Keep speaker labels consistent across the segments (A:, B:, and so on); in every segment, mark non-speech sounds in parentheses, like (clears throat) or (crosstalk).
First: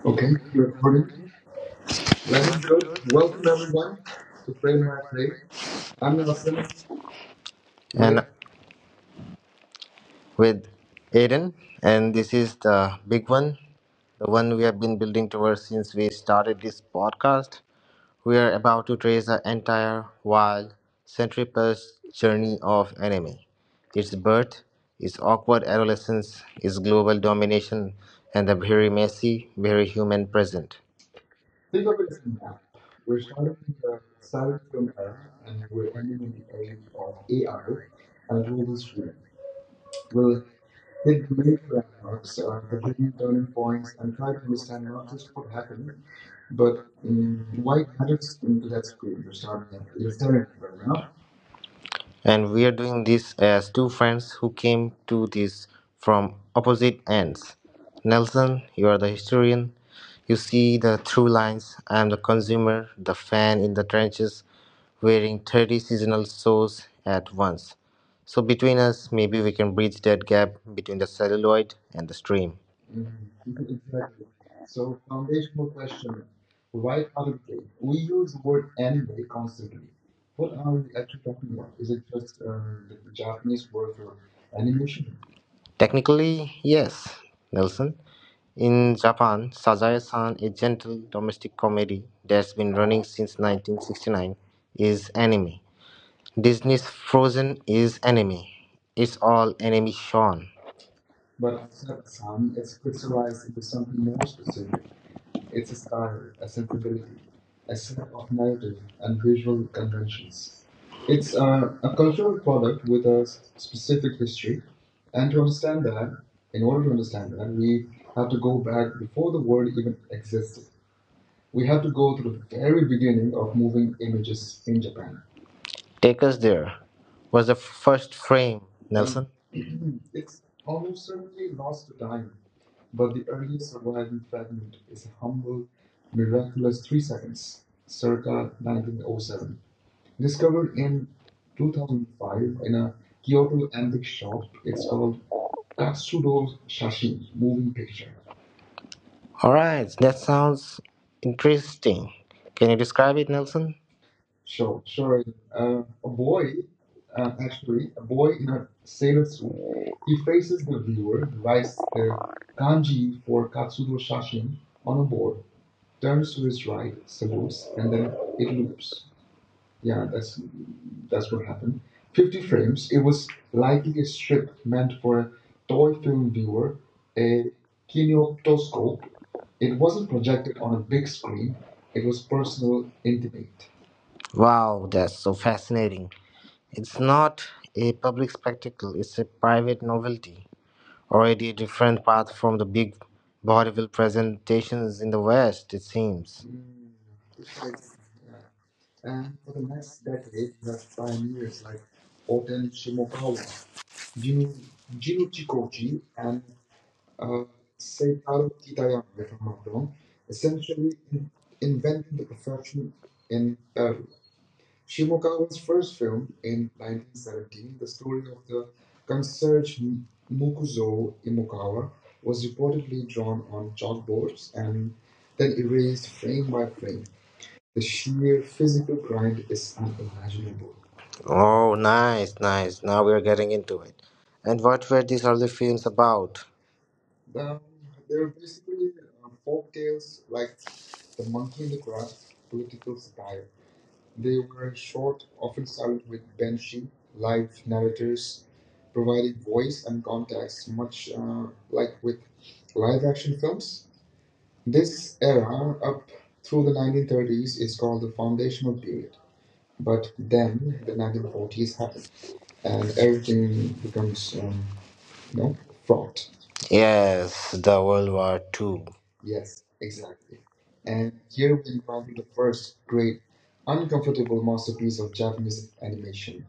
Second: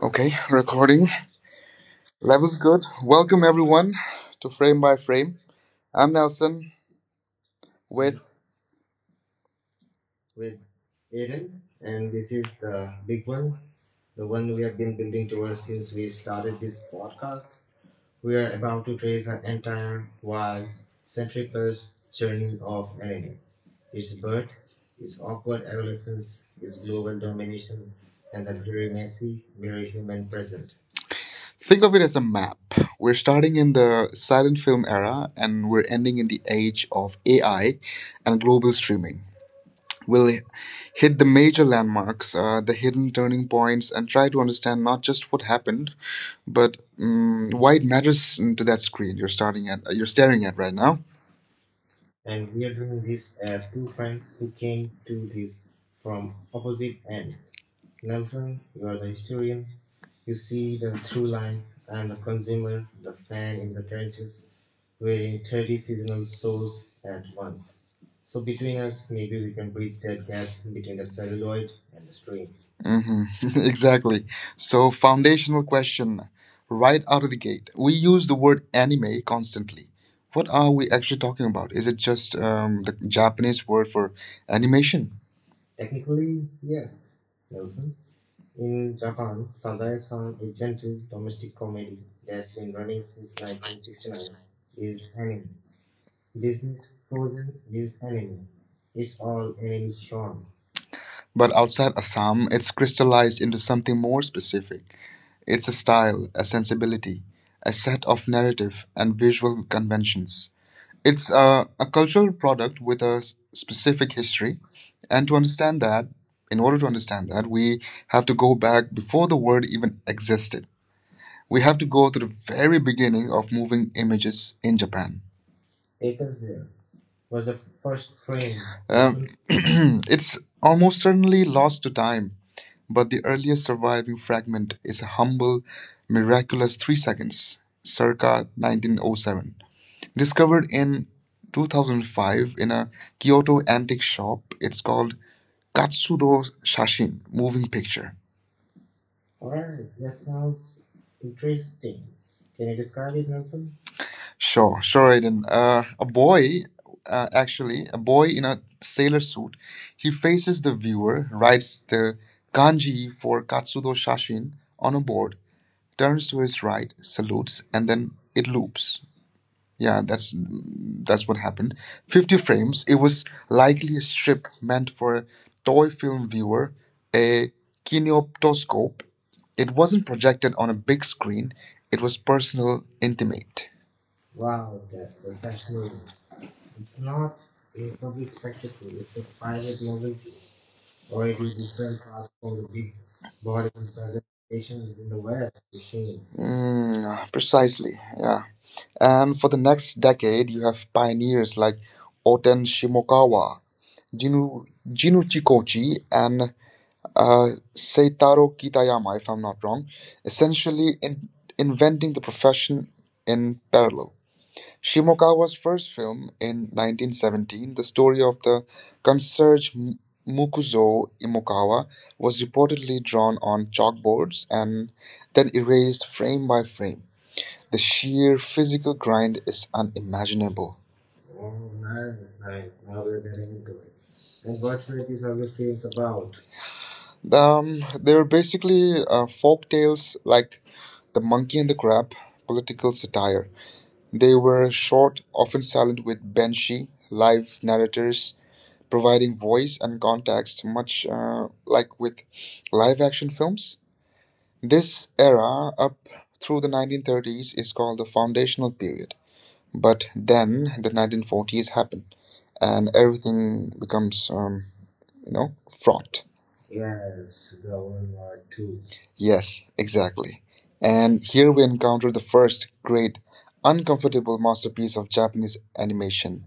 A: Okay,
B: Okay, recording.
A: recording. Level's
B: Lavender,
A: good. Welcome
B: welcome
A: everyone
B: everyone
A: to
B: to
A: Frame by
B: Framer
A: Frame. I'm Nelson
B: Awesome. And
A: with.
B: with Aiden. And this is the big one, the one we have been building towards since we started this podcast. We are about to trace the entire wild century plus journey of anime. Its birth, its awkward adolescence, its global domination, and the very messy, very human present.
A: Think
B: Think of
A: of it
B: it as
A: as a
B: a
A: map.
B: map.
A: We're
B: We're starting
A: starting in
B: with the
A: the silent
B: silent
A: film era and we're ending in the age of AI
B: I
A: and global streaming. We'll
B: will
A: hit the
B: hit many
A: major landmarks,
B: flowers,
A: the
B: the
A: hidden
B: hidden turning
A: turning points,
B: points
A: and try to understand not just what
B: will
A: happened,
B: happen,
A: but
B: but
A: why it matters to that
B: that's
A: screen
B: good.
A: you're staring at right now.
B: And we are doing this as two friends who came to this from opposite ends. Nelson, you are the historian. You see the through lines. I am the consumer, the fan in the trenches, wearing 30 seasonal shows at once. So between us, maybe we can bridge that gap between the celluloid and the stream.
A: Hmm. (laughs) Exactly. So, foundational question right out of the gate. We use the word
B: And
A: anime constantly. What are we actually talking about? Is it just the Japanese word for animation?
B: technically, yes, Nelson. In Japan, Sazae-san, a gentle domestic comedy that's been running since 1969, is anime. Disney's Frozen is anime. It's all anime shown.
A: But outside Assam, it's crystallized into something more specific. It's a style, a sensibility, a set of
B: Of narrative
A: narrative and
B: and visual
A: visual conventions.
B: cues.
A: It's
B: It's a
A: a cultural
B: cultural
A: product
B: product
A: with
B: with
A: a
B: a
A: specific
B: specific history,
A: history, and
B: and to understand that,
A: in
B: in
A: order
B: order
A: to
B: to
A: understand
B: understand that,
A: that, we
B: we
A: have
B: have
A: to
B: to
A: go
B: go
A: back before
B: before
A: the
B: the world
A: word
B: even.
A: even existed. We
B: We
A: have
B: have
A: to
B: to
A: go
B: go
A: to
B: to
A: the
B: the
A: very
B: very
A: beginning
B: beginning
A: of
B: of
A: moving
B: moving
A: images in
B: in Japan.
A: Japan.
B: Take us there was the first frame, Nelson.
A: (clears throat) It's almost certainly lost to time,
B: But
A: but
B: the
A: the earliest surviving fragment is a humble, miraculous
B: miraculous
A: 3 seconds,
B: circa
A: circa 1907. Discovered in 2005
B: 2005
A: in
B: in a
A: a Kyoto
B: Kyoto
A: antique
B: antique shop.
A: shop, it's
B: It's
A: called
B: called
A: Katsudō
B: Katsudor
A: Shashin,
B: Shashi
A: moving
B: Moving Picture.
A: picture.
B: All right, that sounds interesting. Can you describe it, Nelson?
A: Sure, sure, Aiden.
B: Actually,
A: A
B: a
A: boy
B: boy
A: in
B: in
A: a
B: a
A: sailor
B: sailor suit.
A: suit, he
B: He
A: faces
B: faces
A: the
B: the viewer,
A: viewer,
B: writes
A: writes
B: the
A: the kanji
B: kanji
A: for
B: for
A: Katsudō
B: Katsudor
A: Shashin
B: Shashin
A: on
B: on
A: a
B: a board,
A: board, turns
B: turns
A: to
B: to
A: his
B: his
A: right,
B: right,
A: salutes,
B: salutes,
A: and
B: and then
A: then it
B: it.
A: loops. Yeah,
B: Yeah,
A: that's
B: that's
A: that's what happened.
B: two
A: 50 frames.
B: frames.
A: It
B: It
A: was
B: was
A: likely
B: likely
A: a
B: a
A: strip
B: strip
A: meant
B: meant
A: for
B: for
A: a
B: a
A: toy
B: toy
A: film
B: film
A: viewer,
B: viewer, a
A: a kinoptoscope.
B: kinetoscope.
A: It
B: It
A: wasn't
B: wasn't
A: projected
B: projected
A: on
B: on
A: a
B: a
A: big
B: big
A: screen.
B: screen.
A: It
B: It
A: was
B: was
A: personal,
B: personal, intimate.
A: intimate.
B: Wow, that's so fascinating. It's not a public spectacle, it's a private novelty. Already a different path from the big vaudeville presentations in the West, it seems.
A: Mm, precisely. Yeah. And for the next decade, you have pioneers like Oten Shimokawa,
B: You
A: Jinu, Jinu Chikochi, and uh, Seitaro Kitayama, if I'm not wrong,
B: know,
A: essentially in,
B: invent
A: inventing the profession
B: in
A: in parallel. Shimokawa's
B: his
A: first
B: first
A: film
B: film in
A: in 1917, the story of the concierge Mukuzo
B: Imuka.
A: Imokawa, was reportedly drawn on chalkboards
B: Boards
A: and then
B: that
A: erased
B: erased
A: frame
B: frame
A: by
B: by frame
A: frame. The sheer
B: mere
A: physical
B: physical ground.
A: grind is unimaginable.
B: Oh, nice, nice. Now we're getting into it. And what were these early films about?
A: They were basically folk tales like The
B: They
A: Monkey and the Crab, political satire. They were short, often
B: often
A: silent,
B: started with
A: with
B: Banshee,
A: banshee
B: live
A: live narrators
B: writers providing
A: providing voice
B: voice
A: and
B: and
A: context, much
B: uh,
A: like with
B: live
A: live-action
B: action
A: films.
B: films.
A: This
B: This
A: era,
B: era
A: up
B: up
A: through
B: through
A: the
B: the
A: 1930s,
B: 1930s
A: is
B: is
A: called
B: called
A: the
B: the foundational
A: foundational period.
B: period.
A: But then
B: Then,
A: the 1940s happen, and
B: and everything
A: everything
B: becomes.
A: becomes, you know,
B: No? Fraud.
A: fraught.
B: Yes, the World War Two. Yes,
A: Yes,
B: exactly.
A: exactly.
B: And
A: And here
B: here
A: we
B: we
A: encounter
B: encounter
A: the
B: the
A: first
B: first
A: great,
B: great,
A: uncomfortable
B: uncomfortable
A: masterpiece
B: masterpiece
A: of
B: of
A: Japanese
B: Japanese animation,
A: animation,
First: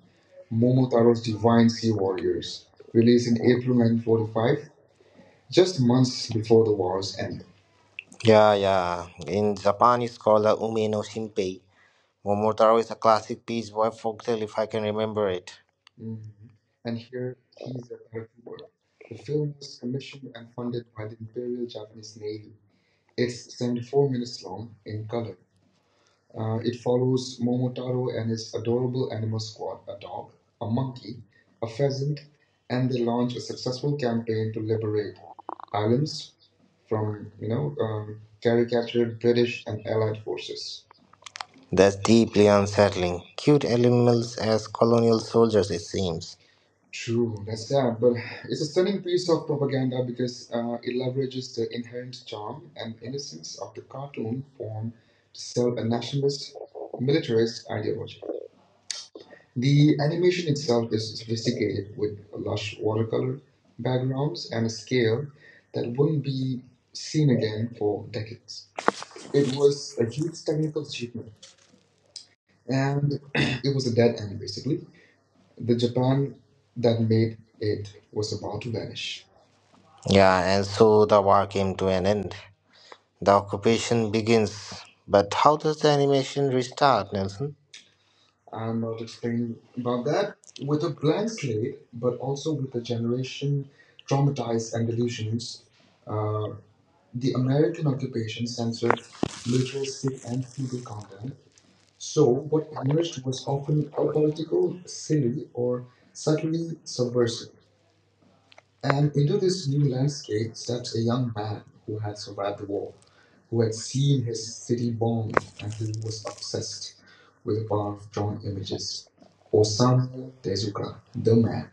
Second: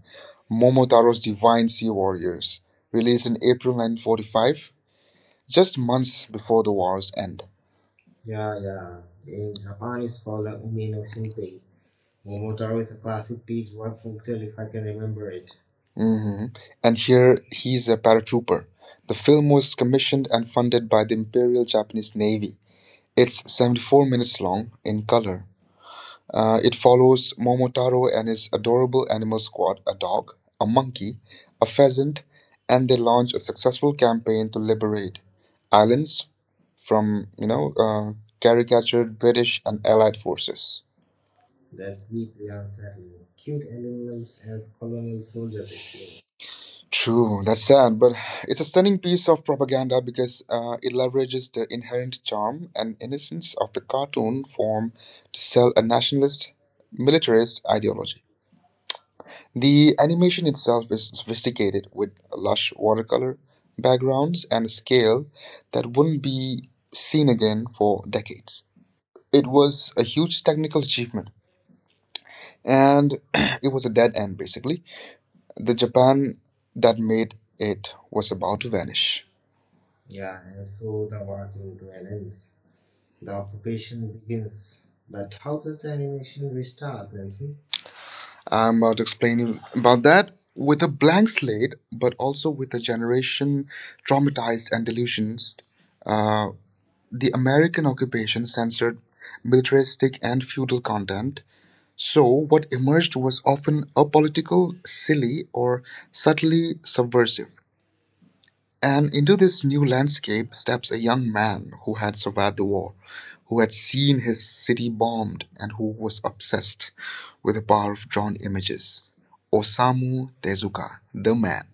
A: Momotaro's
B: Momotaro's Divine
A: Divine Sea
B: Sea
A: Warriors,
B: Warriors,
A: released
B: released in
A: in
B: April
A: April
B: 1945,
A: 1945, just
B: just
A: months
B: months
A: before
B: before
A: the
B: the
A: war's
B: war's
A: end.
B: end. Yeah, yeah. In Japanese scholar Ume no Shinpei, Momotaro is a classic piece by folktale if I can remember it. Mhm.
A: Hmm. And
B: And here's
A: here he's a paratrooper. The film was commissioned and funded by the Imperial Japanese Navy. It's 74 minutes long in color. It follows
B: Momotaro.
A: Momotaro and his adorable animal squad, a dog, a monkey, a pheasant, and they launch a successful campaign to liberate
B: Liberate, a
A: islands from, caricatured British
B: British
A: and Allied forces.
B: forces. That's deeply unsettling. Cute animals as colonial soldiers, it seems.
A: True,
B: True,
A: that's
B: that's
A: sad,
B: sad,
A: but
B: but
A: it's
B: it's
A: a
B: a
A: stunning
B: stunning
A: piece
B: piece
A: of
B: of
A: propaganda
B: propaganda
A: because
B: because it
A: it leverages
B: is
A: the
B: the
A: inherent charm and
B: innocent
A: innocence of the cartoon form to sell a nationalist, militarist
B: militarist.
A: ideology. The
B: The
A: animation
B: animation
A: itself
B: itself
A: is
B: is
A: sophisticated,
B: sophisticated
A: with lush
B: for
A: watercolor
B: color
A: backgrounds and a scale
B: that
A: that wouldn't
B: wouldn't be
A: be seen
B: seen
A: again
B: again
A: for
B: for
A: decades. It
B: it was
A: was a huge technical achievement,
B: (clears throat)
A: and (clears throat) it
B: it
A: was
B: was
A: a
B: a
A: dead
B: dead
A: end
B: end
A: basically.
B: basically
A: The Japan that
B: that
A: made
B: made
A: it
B: it.
A: was about to vanish.
B: Yeah, and so the war came to an end. The occupation begins. But how does the animation restart, Nelson?
A: I'm
B: I'm
A: about
B: not
A: to explain
B: explaining
A: you about
B: about
A: that
B: that.
A: with
B: With
A: a
B: a
A: blank
B: blank
A: slate,
B: slate,
A: but
B: but
A: also
B: also
A: with
B: with a
A: a
B: generation
A: generation traumatized
B: traumatized and
A: and
B: delusion.
A: delusions.
B: Uh,
A: uh,
B: The
A: The American
B: American
A: occupation
B: censored
A: censored
B: literature.
A: militaristic and feudal content, so
B: So
A: what
B: what
A: emerged
B: emerged
A: was
B: was
A: often
B: often
A: apolitical,
B: apolitical,
A: silly,
B: silly,
A: or
B: or subtly
A: subtly
B: subversive.
A: subversive. And
B: And
A: into
B: into
A: this
B: this
A: new
B: new
A: landscape
B: landscape
A: steps
B: steps
A: a
B: a
A: young
B: young man
A: man who
B: who
A: had
B: had
A: survived
B: survived
A: the
B: the war,
A: war, who
B: who
A: had
B: had
A: seen
B: seen his
A: his city
B: city bombed,
A: bombed, and
B: and
A: who
B: who
A: was
B: was
A: obsessed
B: obsessed
A: with
B: with
A: the
B: the
A: power
B: power
A: of
B: of
A: drawn
B: drawn
A: images.
B: images.
A: Osamu
B: Osamu Tezuka,
A: Tezuka, the
B: the
A: man.
B: man.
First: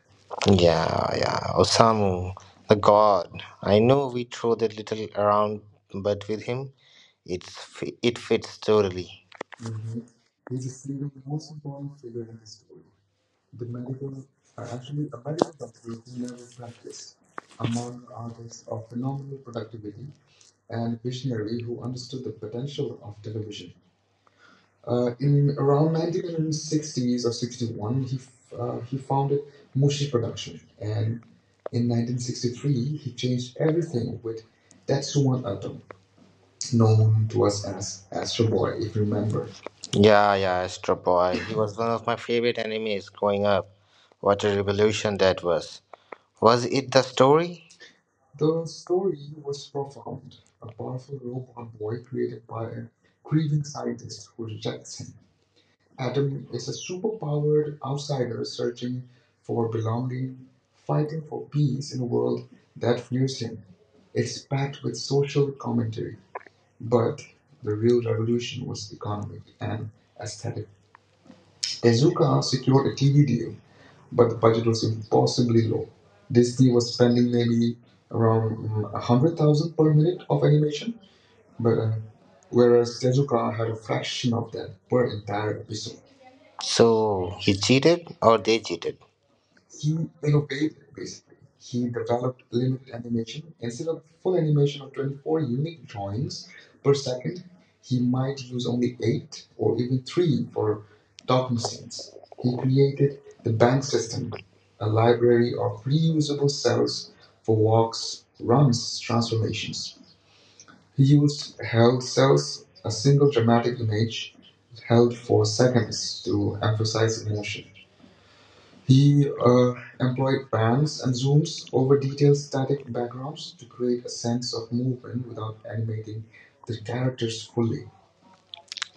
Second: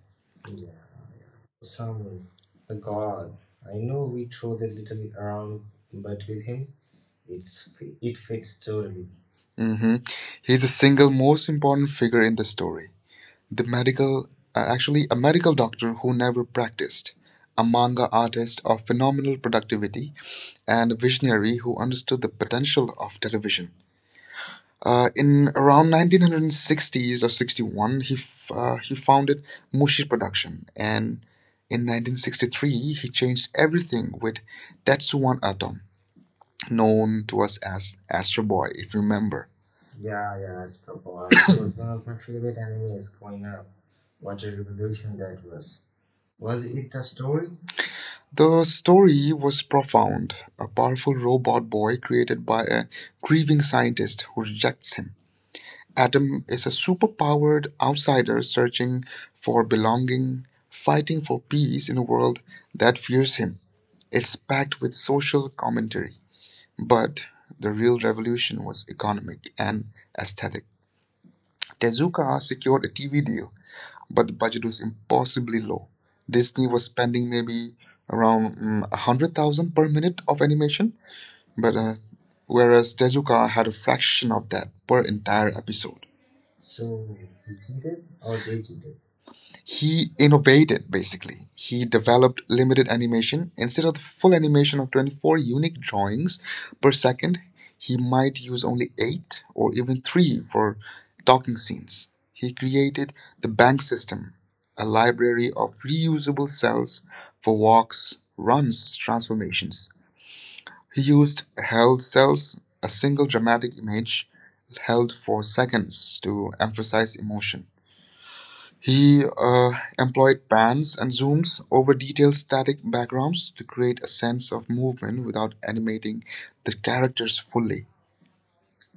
B: Yeah, yeah. Osamu, the god. I know we throw that little around, but with him, it fits totally. Hmm.
A: Mhm. He's
B: He's
A: the
B: a single
A: single most
B: most
A: important
B: important
A: figure
B: figure in
A: in the
B: the story.
A: story.
B: The
A: The
B: medical,
A: medical
B: actually,
A: actually
B: a
A: a
B: medical
A: medical
B: doctor
A: doctor
B: who
A: who
B: never
A: never
B: slept.
A: practiced, a manga artist of phenomenal productivity, and a visionary who understood the potential of television. In
B: In
A: around
B: around 1960s
A: 1960s or
B: or 61,
A: 61, he
B: he founded
A: founded Mushi
B: Mushi Production.
A: Production, and
B: And
A: in
B: in
A: 1963
B: 1963,
A: he
B: he
A: changed
B: changed
A: everything
B: everything
A: with
B: with
A: Tetsuwan
B: Tetsuwan Atom,
A: Atom, known
B: known
A: to
B: to
A: us
B: us
A: as
B: as
A: Astro
B: Astro
A: Boy,
B: Boy,
A: if
B: if
A: you
B: you
A: remember.
B: remember. Yeah, yeah, Astro Boy. He was one of my favorite enemies growing up. What a revolution that was. Was it the story?
A: The
B: The story
A: story was
B: was
A: profound:
B: profound. A
A: a powerful
B: powerful
A: robot
B: robot
A: boy
B: boy created
A: created by
B: by a
A: a grieving
B: grieving
A: scientist
B: scientist
A: who
B: who
A: rejects
B: rejects
A: him.
B: Adam
A: Adam
B: is
A: is a
B: a
A: superpowered
B: superpowered outsider
A: outsider searching
B: searching
A: for
B: for
A: belonging,
B: belonging, fighting
A: fighting for
B: for
A: peace
B: peace
A: in
B: in
A: a
B: a
A: world
B: world that
A: that
B: fears
A: fears him.
B: him.
A: It's
B: It's
A: packed
B: packed
A: with
B: with
A: social
B: social commentary,
A: commentary, but
B: but
A: the
B: the
A: real
B: real
A: revolution
B: revolution
A: was
B: was economic
A: economic and
B: and
A: aesthetic.
B: aesthetic.
A: Tezuka
B: Tezuka
A: secured
B: secured
A: a
B: a
A: TV
B: TV
A: deal,
B: deal,
A: but
B: but
A: the
B: the
A: budget
B: budget
A: was
B: was
A: impossibly
B: impossibly
A: low.
B: low.
A: Disney
B: Disney
A: was
B: was
A: spending
B: spending
A: maybe
B: maybe around
A: around 100,000
B: 100,000
A: per
B: per
A: minute
B: minute
A: of
B: of
A: animation,
B: animation,
A: but
B: but
A: whereas
B: whereas
A: Tezuka
B: Tezuka
A: had
B: had
A: a
B: a
A: fraction
B: fraction
A: of
B: of
A: that
B: that
A: per
B: per
A: entire
B: entire episode.
A: episode.
B: So he cheated or they cheated?
A: He innovated basically. He
B: He the
A: developed limited animation. Instead of the full
B: full
A: animation of
B: animation
A: 24
B: for
A: unique
B: unique.
A: drawings per second, he
B: He
A: might
B: might
A: use
B: use
A: only
B: only
A: 8
B: eight
A: or
B: or
A: even
B: even
A: 3
B: three
A: for
B: for
A: talking
B: docking
A: scenes.
B: scenes.
A: He
B: He
A: created
B: created
A: the
B: the
A: bank
B: bank system,
A: system, a
B: a
A: library
B: library
A: of
B: of
A: reusable
B: reusable
A: cells
B: cells
A: for
B: for
A: walks,
B: walks,
A: runs,
B: runs,
A: transformations.
B: transformations.
A: He
B: He
A: used
B: used
A: held
B: held
A: cells,
B: cells,
A: a
B: a
A: single
B: single
A: dramatic
B: dramatic
A: image
B: image
A: held
B: held
A: for
B: for
A: seconds
B: seconds
A: to
B: to
A: emphasize
B: emphasize emotion.
A: emotion. He
B: He
A: employed
B: employed
A: pans
B: bands
A: and
B: and
A: zooms
B: zooms
A: over
B: over
A: detailed
B: detailed
A: static
B: static background
A: backgrounds to
B: to
A: create
B: create
A: a
B: a
A: sense
B: sense
A: of
B: of
A: movement
B: movement.
A: without animating the characters fully.
B: Fully.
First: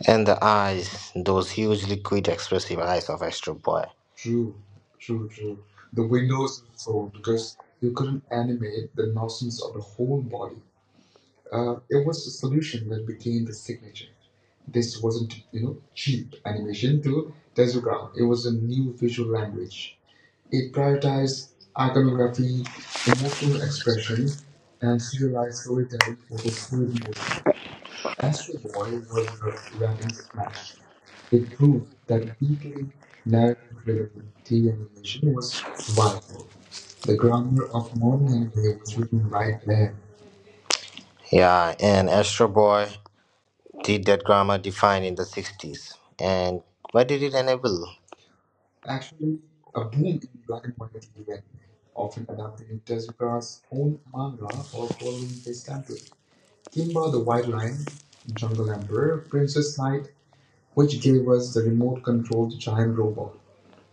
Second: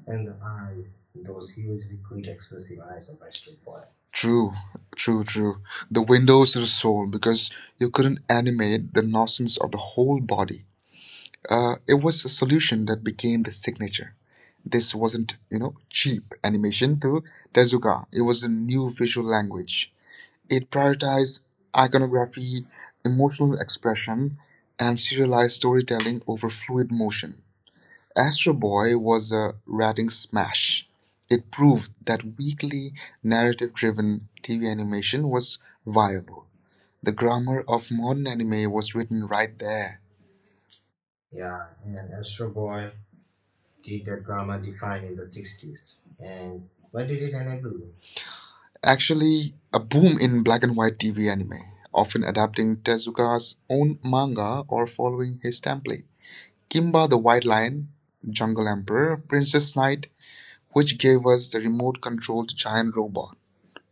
B: And the eyes, those huge liquid expressive eyes of Astro Boy.
A: True,
B: True,
A: true, true. The
B: the way
A: windows to the soul, because
B: because
A: you
B: you
A: couldn't
B: couldn't animate
A: animate the nonsense of the whole
B: whole body.
A: body. It
B: It
A: was a
B: was
A: solution that
B: a
A: became
B: thing
A: the signature. This
B: wasn't
A: wasn't, cheap
B: cheap.
A: animation
B: Addition
A: to
B: to
A: Tezuka.
B: Tezuka,
A: It
B: it
A: was
B: was
A: a
B: a
A: new
B: new
A: visual
B: visual
A: language.
B: language.
A: It
B: It
A: prioritized
B: prioritized iconography,
A: iconography, emotional
B: emotional expression,
A: expression, and
B: and
A: serialized
B: serialized storytelling
A: storytelling
B: over
A: over fluid
B: fluid
A: motion. Astro Boy was a
B: motion.
A: ratings smash. It
B: It
A: proved
B: proved
A: that
B: that people
A: weekly narrative
B: narrative
A: driven TV animation
B: representation
A: was
B: was
A: viable.
B: viable.
A: The
B: The
A: grammar
B: grammar
A: of
B: of modern
A: modern anime
B: language
A: was
B: was
A: written
B: written
A: right
B: right there.
A: there.
B: Yeah, and Astro Boy did that grammar defined in the 60s. And what did it enable? Actually,
A: Actually, a
B: a boom
A: boom
B: in
A: in black
B: black and
A: and white
B: white
A: TV
B: event,
A: anime, often
B: often adapted
A: adapting
B: into
A: Tezuka's
B: Tezuka's own
A: own
B: manga
A: manga
B: or
A: or
B: following
A: following
B: his
A: his template.
B: template.
A: Kimba
B: Kimba the
A: the White
B: White Lion,
A: Lion, Jungle
B: Jungle Emperor,
A: Emperor, Princess
B: Princess Knight,
A: Knight, which
B: which gave
A: gave us
B: us
A: the
B: the
A: remote
B: remote control
A: controlled
B: to
A: giant
B: giant robot.
A: robot.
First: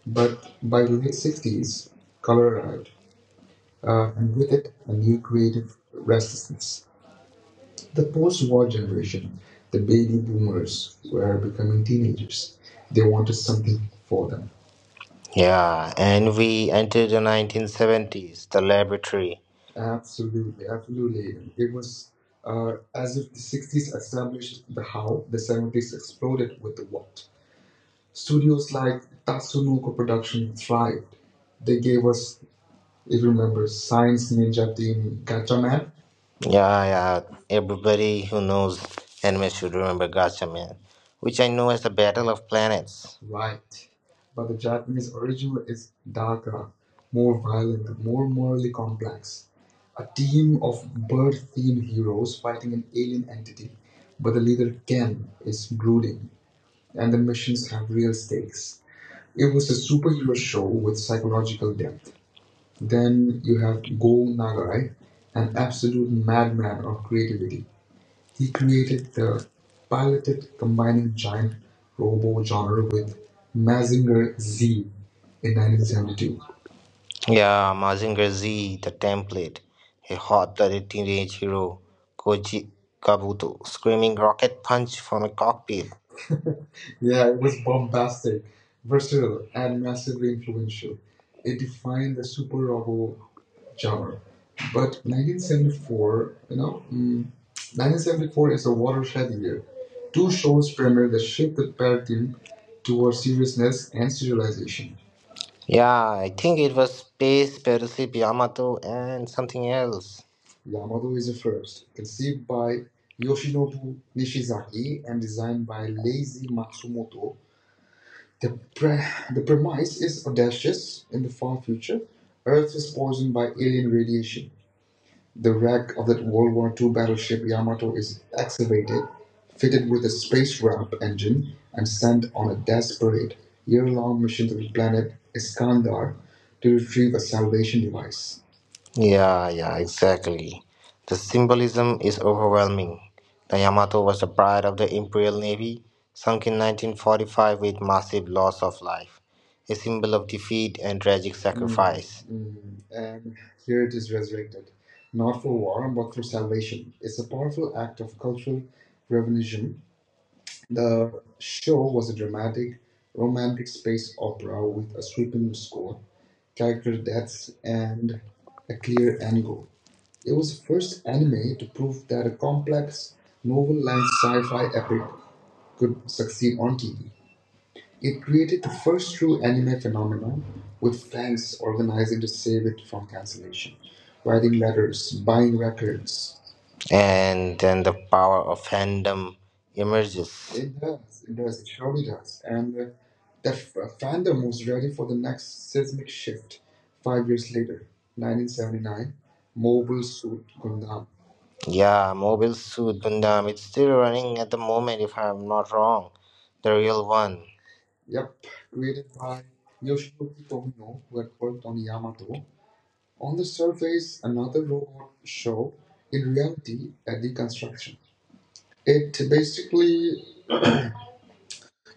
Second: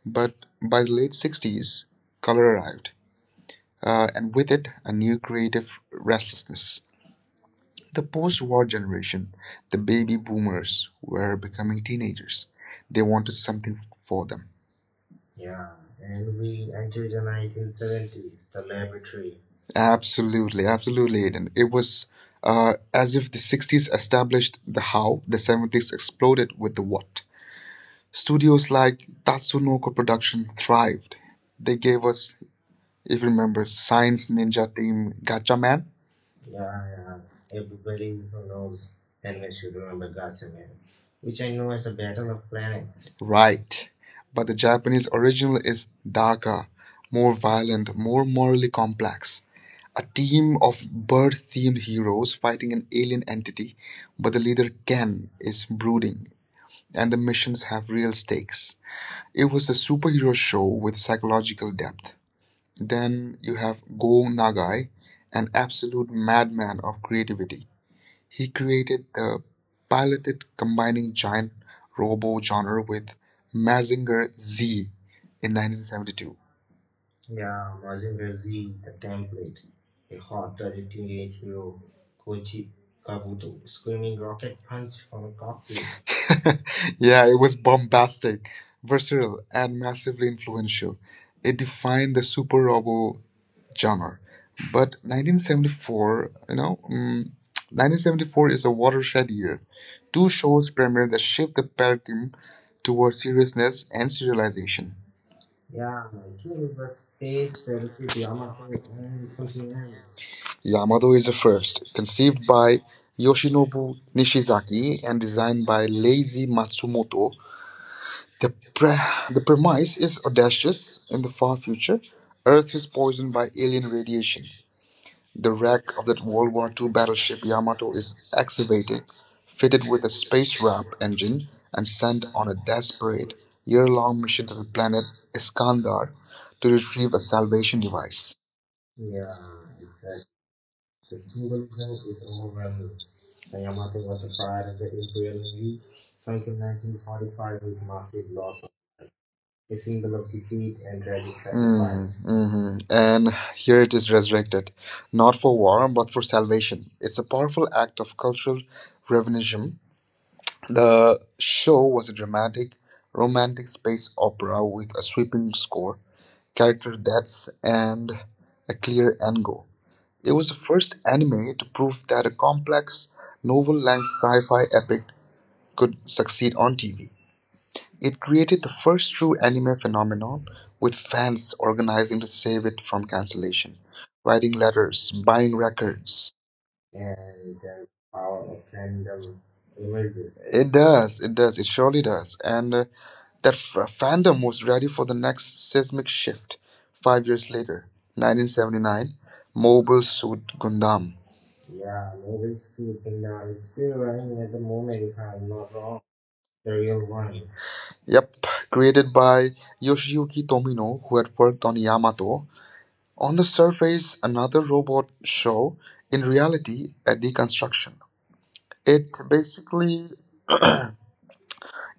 A: But
B: But
A: by
B: by
A: the
B: the
A: late
B: late
A: 60s,
B: 60s,
A: color
B: color
A: arrived,
B: arrived,
A: and
B: and
A: with
B: with
A: it,
B: it,
A: a
B: a
A: new
B: new creative
A: creative restlessness.
B: restlessness.
A: The
B: The
A: post
B: post
A: war
B: war
A: generation,
B: generation,
A: the
B: the
A: baby
B: baby
A: boomers,
B: boomers,
A: were
B: were
A: becoming
B: becoming
A: teenagers.
B: teenagers.
A: They
B: They
A: wanted
B: wanted
A: something
B: something
A: for
B: for
A: them.
B: them. Yeah, and we entered the 1970s, the laboratory.
A: Absolutely, absolutely, Aiden. It was as if the 60s established the how, the
B: The
A: 70s
B: 70s,
A: exploded with the what. Studios
B: studios,
A: like Tatsunoko
B: Sunoco
A: Production
B: production thrived.
A: thrived. They
B: They
A: gave
B: gave
A: us
B: us,
A: If
B: if
A: you
B: you
A: remember
B: remember,
A: Science
B: Science
A: Ninja
B: Ninja
A: Team
B: Team
A: Gatchaman?
B: Gatchaman. Yeah, yeah. Everybody who knows anime should remember Gatchaman, which I know as the Battle of Planets.
A: Right. But
B: But
A: the
B: the Japanese
A: Japanese original is darker, more
B: more
A: violent,
B: violent,
A: more
B: more
A: morally
B: morally complex.
A: complex. A
B: A
A: team
B: team of
A: of bird themed
B: bird-themed
A: heroes
B: heroes
A: fighting
B: fighting an
A: an alien
B: alien,
A: entity, but
B: but
A: the
B: the
A: leader
B: leader Ken,
A: Ken is brooding,
B: brooding,
A: and
B: and
A: the
B: the
A: missions
B: missions
A: have
B: have
A: real
B: real
A: stakes.
B: stakes.
A: It
B: It
A: was
B: was
A: a
B: a
A: superhero
B: superhero
A: show
B: show
A: with
B: with
A: psychological
B: psychological
A: depth.
B: depth.
A: Then
B: Then
A: you
B: you
A: have
B: have Go
A: Go Nagai,
B: Nagai,
A: an
B: an
A: absolute
B: absolute
A: madman
B: madman
A: of
B: of
A: creativity.
B: creativity.
A: He
B: He
A: created
B: created
A: the
B: the
A: piloted
B: piloted
A: combining
B: combining
A: giant
B: robo
A: robo genre
B: genre with
A: with
B: Mazinger
A: Mazinger
B: Z
A: Z in
B: in
A: nineteen
B: 1972.
A: seventy-two. (laughs)
B: Yeah, Mazinger Z, the template. A hot-blooded teenage hero, Koji Kabuto, screaming rocket punch from a cockpit.
A: Yeah,
B: Yeah,
A: it
B: it
A: was
B: was classic,
A: bombastic, versatile,
B: versatile,
A: and
B: and
A: massively
B: massively
A: influential.
B: influential.
A: It
B: It
A: defined
B: defined
A: the
B: the
A: super
B: robo
A: robo genre.
B: genre.
A: But
B: But
A: 1974,
B: 1974, you know. mm,
A: 1974
B: 1974
A: is
B: is
A: a
B: a
A: watershed
B: watershed
A: year.
B: year.
A: Two
B: Two
A: shows
B: shows
A: premiered
B: premiere
A: that
B: that
A: shift
B: shift
A: the
B: the
A: paradigm
B: paradigm
A: towards
B: towards
A: seriousness
B: seriousness
A: and
B: and
A: serialization.
B: serialization. Yeah, I think it was Space Piracy Yamato and something else.
A: Yamado is the first, conceived by Yoshinobu Nishizaki and
B: And
A: designed
B: designed
A: by
B: by
A: Leiji Matsumoto. The, pre-
B: pre-
A: the
B: the
A: premise is
B: premise audacious
A: audacious. In
B: in
A: the
B: the
A: far
B: form
A: future, Earth
B: Earth
A: is
B: is
A: poisoned
B: poisoned by
A: by alien
B: alien
A: radiation.
B: radiation.
A: The
B: The
A: wreck
B: wreck
A: of
B: of
A: that
B: that
A: World
B: World
A: War
B: War
A: II
B: II battleship
A: battleship Yamato
B: "Yamato" is
A: is excavated,
B: excavated,
A: fitted
B: fitted
A: with
B: with
A: a
B: a space
A: space wrap
B: spacecraft
A: engine,
B: engine,
A: and
B: and
A: sent
B: sent
A: on
B: on
A: a
B: a
A: desperate,
B: desperate,
A: year long
B: year-long
A: mission
B: mission
A: to
B: to
A: the
B: the
A: planet
B: planet
A: Iskandar
B: Iskandar
A: to
B: to
A: retrieve
B: retrieve
A: a
B: a
A: salvation
B: salvation
A: device.
B: device. Yeah, yeah, exactly. The symbolism is overwhelming. The Yamato was the pride of the Imperial Navy, sunk in 1945 with massive loss of life, a symbol of defeat and tragic sacrifice.
A: Mm-hmm. And here it is resurrected, not for war, but for salvation. It's a powerful act of cultural revisionism.
B: Revelation.
A: The
B: Show
A: show was
B: was
A: a
B: a
A: dramatic,
B: dramatic,
A: romantic
B: romantic
A: space
B: space
A: opera
B: opera
A: with
B: with
A: a
B: a
A: sweeping
B: sweeping
A: score, character
B: spectral depth
A: deaths, and
B: and
A: a
B: a
A: clear
B: clear
A: end goal.
B: angle.
A: It
B: It
A: was
B: was
A: the
B: the
A: first
B: first
A: anime
B: anime
A: to
B: to
A: prove
B: prove
A: that
B: that
A: a
B: a
A: complex,
B: complex
A: novel length
B: novel-length
A: sci fi
B: sci-fi
A: epic
B: epic
A: could
B: could
A: succeed
B: succeed
A: on
B: on
A: TV.
B: TV.
A: It
B: It
A: created
B: created
A: the
B: the
A: first
B: first
A: true
B: true
A: anime
B: anime phenomenon,
A: phenomenon, with
B: with
A: fans
B: fans
A: organizing
B: organizing
A: to
B: to
A: save
B: save
A: it
B: it,
A: from cancellation, writing
B: writing
A: letters,
B: letters,
A: buying
B: buying
A: records.
B: records, and then the power of fandom emerges.
A: It does, it does, it surely does. And
B: And
A: uh,
B: the
A: that f- uh, fandom
B: fandom
A: was
B: was
A: ready
B: ready
A: for
B: for
A: the
B: the next
A: next seismic shift. Five
B: five
A: years
B: years
A: later,
B: later,
A: 1979,
B: 1970.
A: Mobile Suit Gundam.
B: Yeah, mobile suit Gundam. It's still running at the moment, if I'm not wrong. The real one.
A: Yep, created by Yoshiyuki Tomino, who had worked on Yamato. On the surface,
B: Face
A: another
B: another.
A: robot show, in
B: In
A: reality,
B: reality,
A: a deconstruction. It
B: it
A: basically
B: basically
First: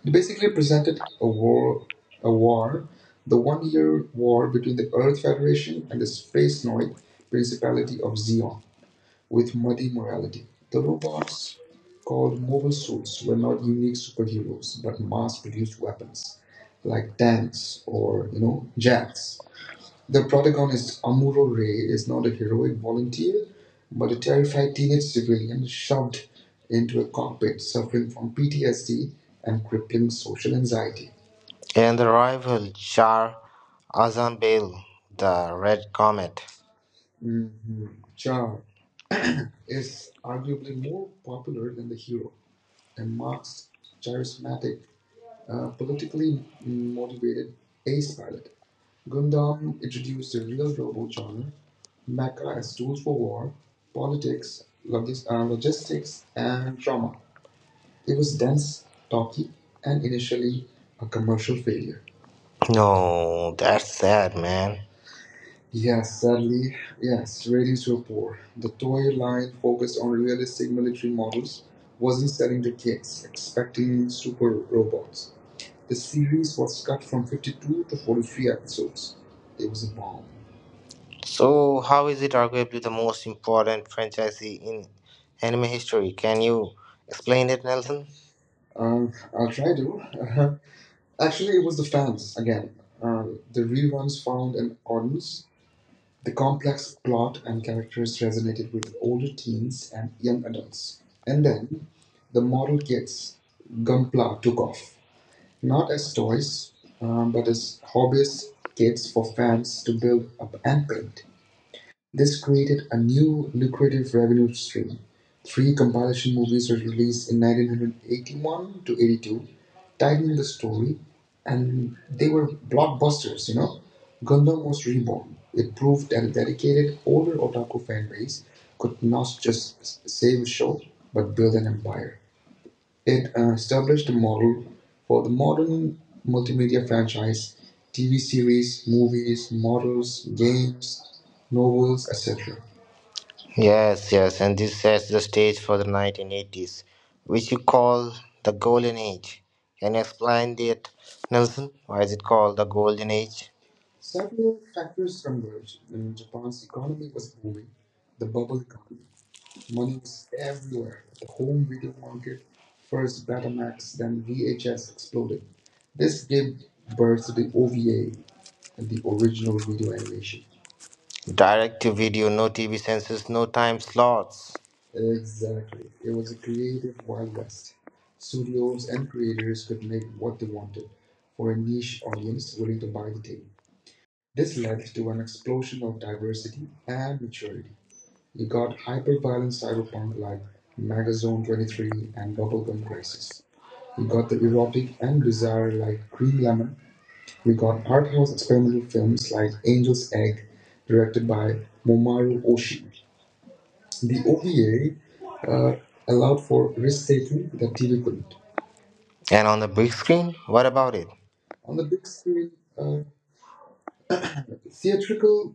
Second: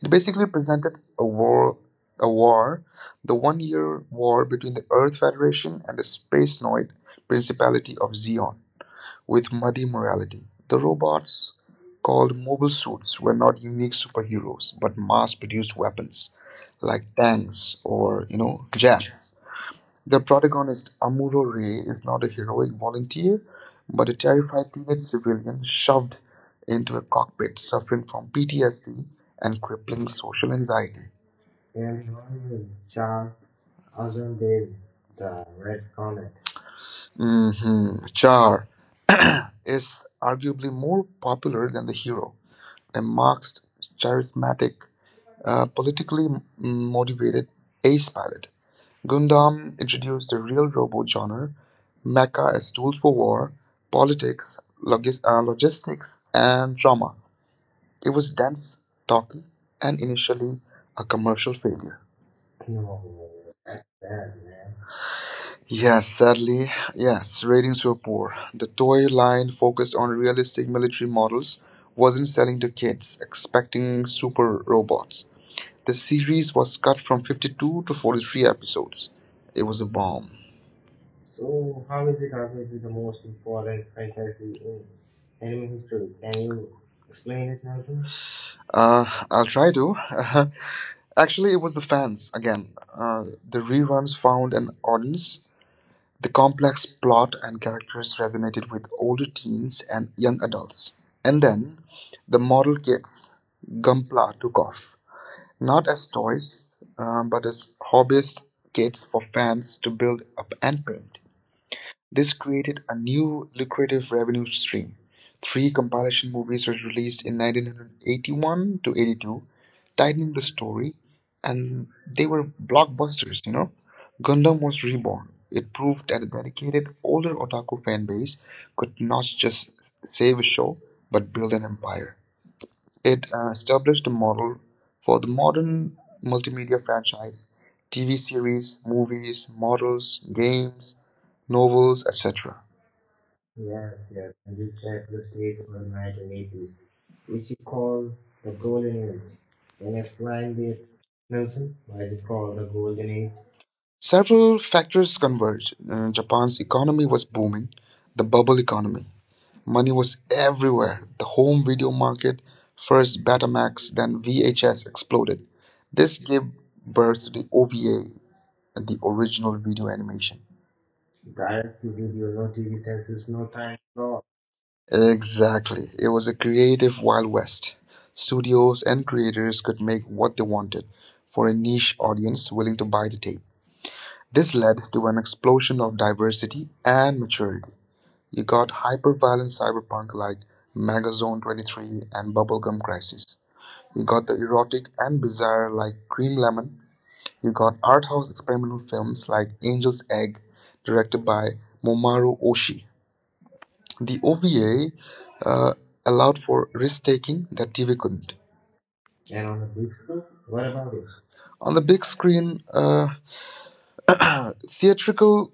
A: it
B: it
A: basically
B: basically
A: presented
B: presented a war,
A: a
B: a
A: war,
B: war,
A: the
B: the
A: one year
B: one-year
A: war
B: war
A: between
B: between
A: the
B: the
A: Earth
B: Earth
A: Federation
B: Federation
A: and
B: and
A: the
B: the Space
A: Spacenoid
B: Noid
A: Principality
B: Principality
A: of
B: of
A: Zeon,
B: Zeon,
A: with
B: with
A: muddy
B: muddy
A: morality.
B: morality.
A: The
B: The robots
A: robots, called
B: called
A: mobile
B: mobile
A: suits,
B: suits
A: were
B: were
A: not
B: not
A: unique
B: unique superheroes
A: superheroes, but mass produced weapons like
B: like
A: tanks
B: Dance
A: or
B: or
A: jets.
B: Jax.
A: The
B: The
A: protagonist
B: protagonist,
A: Amuro
B: Amuro
A: Ray
B: Ray,
A: is
B: is
A: not
B: not
A: a
B: a
A: heroic
B: heroic
A: volunteer,
B: volunteer,
A: but
B: but
A: a
B: a
A: terrified
B: terrified teenage
A: civilian
B: civilian shut
A: shoved into
B: into
A: a
B: a
A: cockpit
B: cockpit
A: suffering
B: suffering
A: from
B: from
A: PTSD
B: PTSD
A: and
B: and
A: crippling
B: crippling
A: social
B: social
A: anxiety.
B: anxiety. And the rival Jar Azan Bale, the Red Comet.
A: Hmm. Char is arguably more popular than the hero, a Marxist, charismatic, politically
B: Politically
A: motivated
B: motivated,
A: ace pilot. Gundam
B: Gundam
A: introduced
B: introduced
A: the
B: the
A: real
B: real
A: robot
B: robot genre,
A: genre, mecha
B: mecha
A: as
B: as
A: tools
B: tools for
A: for
B: war,
A: war, politics,
B: politics,
A: logistics,
B: logistics,
A: and
B: and
A: drama. It
B: it
A: was
B: was
A: dense,
B: dense,
A: talky,
B: talky,
A: and
B: and
A: initially
B: initially a
A: a
B: commercial
A: commercial
B: failure.
A: failure.
B: No, that's sad, man.
A: Yes,
B: Yes,
A: sadly,
B: sadly,
A: yes,
B: yes, ratings
A: ratings were
B: were
A: poor.
B: poor.
A: The
B: The
A: toy
B: toy line
A: line, focused
B: focused on
A: on realistic
B: realistic
A: military
B: military
A: models,
B: models,
A: wasn't
B: wasn't
A: selling
B: selling
A: to
B: the
A: kids expecting
B: practicing super
A: super robots.
B: robots. The
A: The series
B: series was
A: was cut from
B: 2
A: 52 to
B: to
A: 43
B: 43
A: episodes.
B: episodes.
A: It
B: It
A: was
B: was
A: a bomb.
B: So, how is it arguably the most important franchise in anime history? Can you explain it, Nelson?
A: I'll try to.
B: Uh-huh.
A: (laughs) Actually,
B: Actually,
A: it
B: it
A: was
B: was
A: the
B: the
A: fans
B: fans
A: again.
B: again.
A: The
B: The re
A: reruns found
B: found
A: an
B: an
A: audience.
B: audience
A: The complex plot and
B: and
A: characters
B: characters
A: resonated
B: resonated
A: with
B: with older
A: older teens
B: teens
A: and
B: and
A: young
B: young adults.
A: adults. And then,
B: Then
A: the
B: the model
A: model kids, Gunpla
B: Gunpla took
A: took
B: off,
A: off, not
B: not
A: as
B: as
A: toys,
B: toys,
A: but
B: but
A: as
B: as
A: hobbyist
B: hobbyist
A: kits
B: kits
A: for
B: for
A: fans
B: fans
A: to
B: to
A: build
B: build
A: up
B: up
A: and
B: and
A: paint.
B: paint.
A: This
B: This created
A: created a
B: a
A: new
B: new
A: lucrative
B: lucrative
A: revenue
B: revenue
A: stream.
B: stream.
A: Three
B: Three
A: compilation
B: compilation
A: movies
B: movies
A: were
B: were
A: released
B: released
A: in
B: in
A: 1981
B: 1981
A: to
B: to
A: 82,
B: 82,
A: tied
B: tightening
A: into
B: the
A: the story,
B: story,
A: and
B: and
A: they
B: they
A: were
B: were
A: blockbusters,
B: blockbusters,
A: you
B: you
A: know.
B: know.
A: Gundam
B: Gundam
A: was
B: was
A: reborn.
B: reborn.
A: It
B: It proved
A: proved that
B: that
A: a
B: a
A: dedicated
B: dedicated older
A: older otaku
B: otaku
A: fan base could
B: could
A: not
B: not just
A: just save
B: save
A: a
B: a
A: show,
B: show but
A: but
B: build
A: build an
B: an empire.
A: empire.
B: It
A: It
B: established
A: established a
B: a
A: model
B: model
A: for
B: for
A: the
B: the
A: modern
B: modern
A: multimedia
B: multimedia
A: franchise
B: franchise,
A: TV
B: TV series,
A: series, movies,
B: movies,
A: models,
B: models, games,
A: games, novels,
B: novels, etc.
A: etc.
B: Yes, yes, and this sets the stage for the 1980s, which you call the Golden Age. Can you explain it, Nelson? Why is it called the Golden Age?
A: Several factors converged. Japan's economy was booming, the bubble economy. Money was everywhere. The home video market, first Betamax, then
B: Than
A: VHS exploded. This
B: This
A: gave
B: gave birth
A: birth to
B: to
A: the
B: the OVA
A: OVA,
B: and
A: the
B: the
A: original
B: original
A: video
B: video
A: animation.
B: animation. Direct to video, no TV censors, no time slots.
A: Exactly. It was a creative Wild West. Studios and creators
B: Creators
A: could make what they wanted for a niche audience willing to buy the tape. This led to an explosion of diversity and maturity. You got
B: hyper-violent
A: hyper-violent cyberpunk
B: cyberpunk like
A: like Megazone
B: Magazone
A: 23
B: 23
A: and
B: and Doc.
A: Bubblegum Crisis.
B: We
A: You
B: got
A: got the
B: the erotic
A: erotic
B: and
A: and
B: bizarre
A: bizarre
B: like
A: like Cream
B: Green Lemon.
A: Lemon.
B: We
A: You got
B: got
A: art
B: art
A: house
B: house
A: experimental
B: experimental
A: films
B: films like
A: like Angel's
B: Angel's
A: Egg,
B: Egg,
A: directed
B: directed
A: by
B: by Momaru
A: Momaru
B: Oshii.
A: Oshii.
B: The
A: The
B: OVA
A: OVA uh,
B: uh, allowed
A: allowed
B: for
A: for
B: risk taking
A: risk-taking that
B: that
A: TV
B: TV couldn't.
A: couldn't.
B: And on the big screen, what about it?
A: On the big screen, theatrical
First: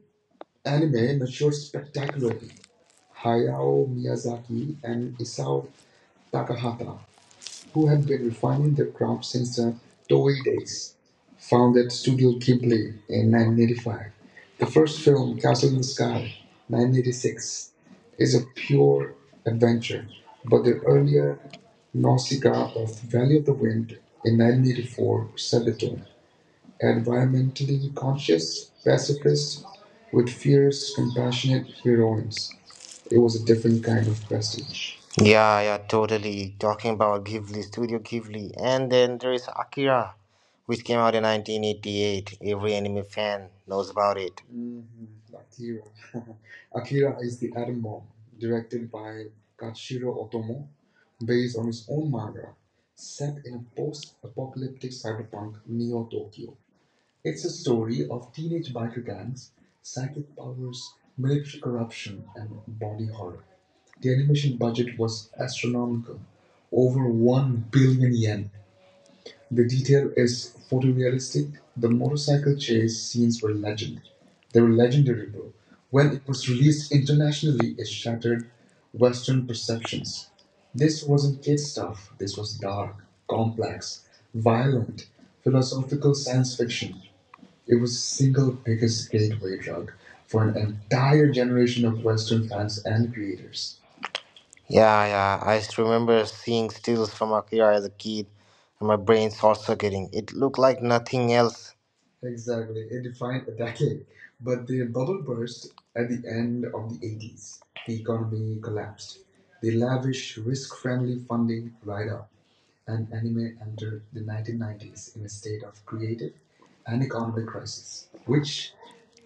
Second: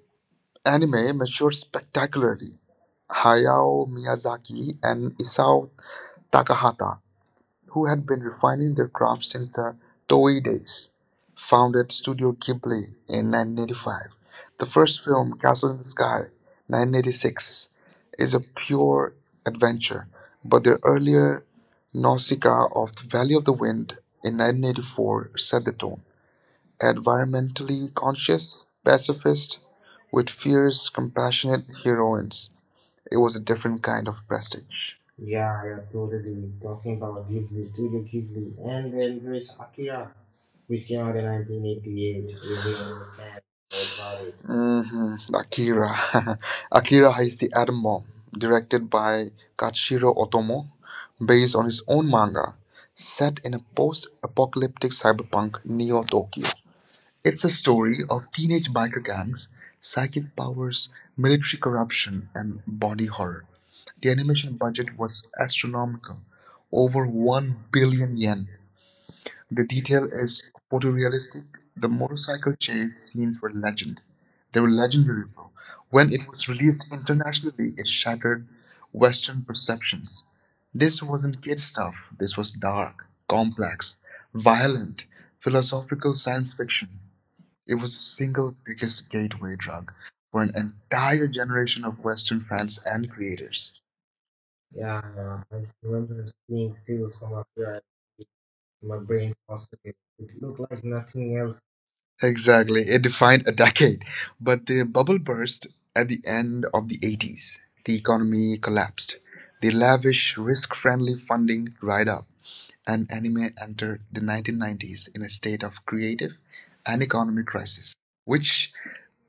A: anime
B: Anime
A: matured
B: matures
A: spectacularly.
B: Hayao
A: Hayao Miyazaki
B: Miyazaki and
A: and Isao Takahata, who
B: who have
A: had been
B: been
A: refining
B: refining their
A: their craft
B: craft
A: since
B: since the
A: the
B: Toei
A: Toei days,
B: days,
A: founded
B: founded Studio
A: Studio Ghibli
B: Ghibli
A: in
B: in
A: 1985.
B: 1985.
A: The
B: The first
A: first film,
B: film, Castle
A: Castle
B: in
A: in the
B: the
A: Sky,
B: Sky,
A: 1986,
B: 1986,
A: is
B: is
A: a
B: a
A: pure
B: pure adventure,
A: adventure,
B: but
A: but
B: the
A: their
B: earlier
A: earlier Nausicaa
B: Nausicaa
A: of
B: of
A: the Valley
B: Valley of
A: of the
B: the
A: Wind
B: Wind in
A: in
B: 1984
A: 1984
B: set
A: set the
B: the
A: tone.
B: tone. Environmentally
A: Environmentally conscious,
B: conscious
A: pacifist,
B: pacifist
A: with
B: with
A: fierce,
B: fierce,
A: compassionate
B: compassionate
A: heroines,
B: heroines.
A: it
B: It
A: was
B: was
A: a
B: a
A: different
B: different kind
A: kind
B: of
A: of
B: prestige.
A: prestige.
B: Yeah, yeah, totally. Talking about Ghibli, Studio Ghibli. And then there is Akira, which came out in 1988. Every anime fan knows about it. Mhm, Akira.
A: Akira.
B: (laughs)
A: (laughs) Akira
B: Akira
A: is
B: is
A: the
B: the atom
A: Atom
B: bomb,
A: Bomb,
B: directed
A: directed
B: by
A: by Katsuhiro
B: Katshiro Otomo,
A: Otomo, based
B: based
A: on
B: on
A: his
B: his own
A: own
B: manga,
A: manga,
B: set
A: set in a
B: in
A: post-apocalyptic
B: a
A: cyberpunk Neo
B: Neo
A: Tokyo.
B: Tokyo. It's
A: It's
B: a
A: a story
B: story
A: of
B: of teenage
A: teenage
B: biker
A: biker gangs,
B: gangs, psychic
A: psychic powers,
B: powers, military
A: military
B: corruption,
A: corruption,
B: and
A: and
B: body
A: body
B: horror.
A: horror. The
B: The
A: animation
B: animation
A: budget
B: budget
A: was
B: was astronomical,
A: astronomical, over
B: over
A: 1
B: 1 billion
A: billion yen,
B: yen.
A: the
B: The
A: detail
B: detail
A: is
B: is
A: photorealistic.
B: photorealistic.
A: The
B: The
A: motorcycle
B: motorcycle
A: chase
B: chase
A: scenes
B: scenes
A: were
B: were
A: legend.
B: legendary.
A: They
B: They
A: were
B: were
A: legendary,
B: legendary,
A: bro.
B: bro.
A: When
B: When
A: it
B: it
A: was
B: was
A: released
B: released
A: internationally,
B: internationally,
A: it
B: it
A: shattered
B: shattered
A: Western
B: Western
A: perceptions.
B: perceptions.
A: This
B: This
A: wasn't
B: wasn't
A: kid
B: kid
A: stuff.
B: stuff.
A: This
B: This
A: was
B: was dark,
A: dark, complex,
B: complex,
A: violent,
B: violent,
A: philosophical
B: philosophical
A: science
B: science
A: fiction.
B: fiction.
A: It
B: It was
A: was the
B: the single
A: single biggest
B: biggest
A: gateway
B: gateway
A: drug
B: drug
A: for
B: for
A: an
B: an
A: entire
B: entire
A: generation
B: generation
A: of
B: of
A: Western
B: Western
A: fans
B: fans
A: and
B: and
A: creators.
B: creators. Yeah, yeah. Remember seeing stills from Akira as a kid, and my brain short circuiting. It looked like nothing else.
A: Exactly. It defined a (laughs) decade. But
B: But
A: the
B: the
A: bubble
B: bubble
A: burst
B: burst
A: at
B: at
A: the
B: the
A: end
B: end
A: of the
B: of
A: 80s. The economy collapsed. The
B: the lab
A: lavish, risk friendly
B: friendly
A: funding
B: funding
A: dried up. And anime
B: anime
A: entered the
B: 1990
A: 1990s in a state of creative and
B: and
A: economic
B: economic
A: crisis,
B: crisis,
A: which
B: which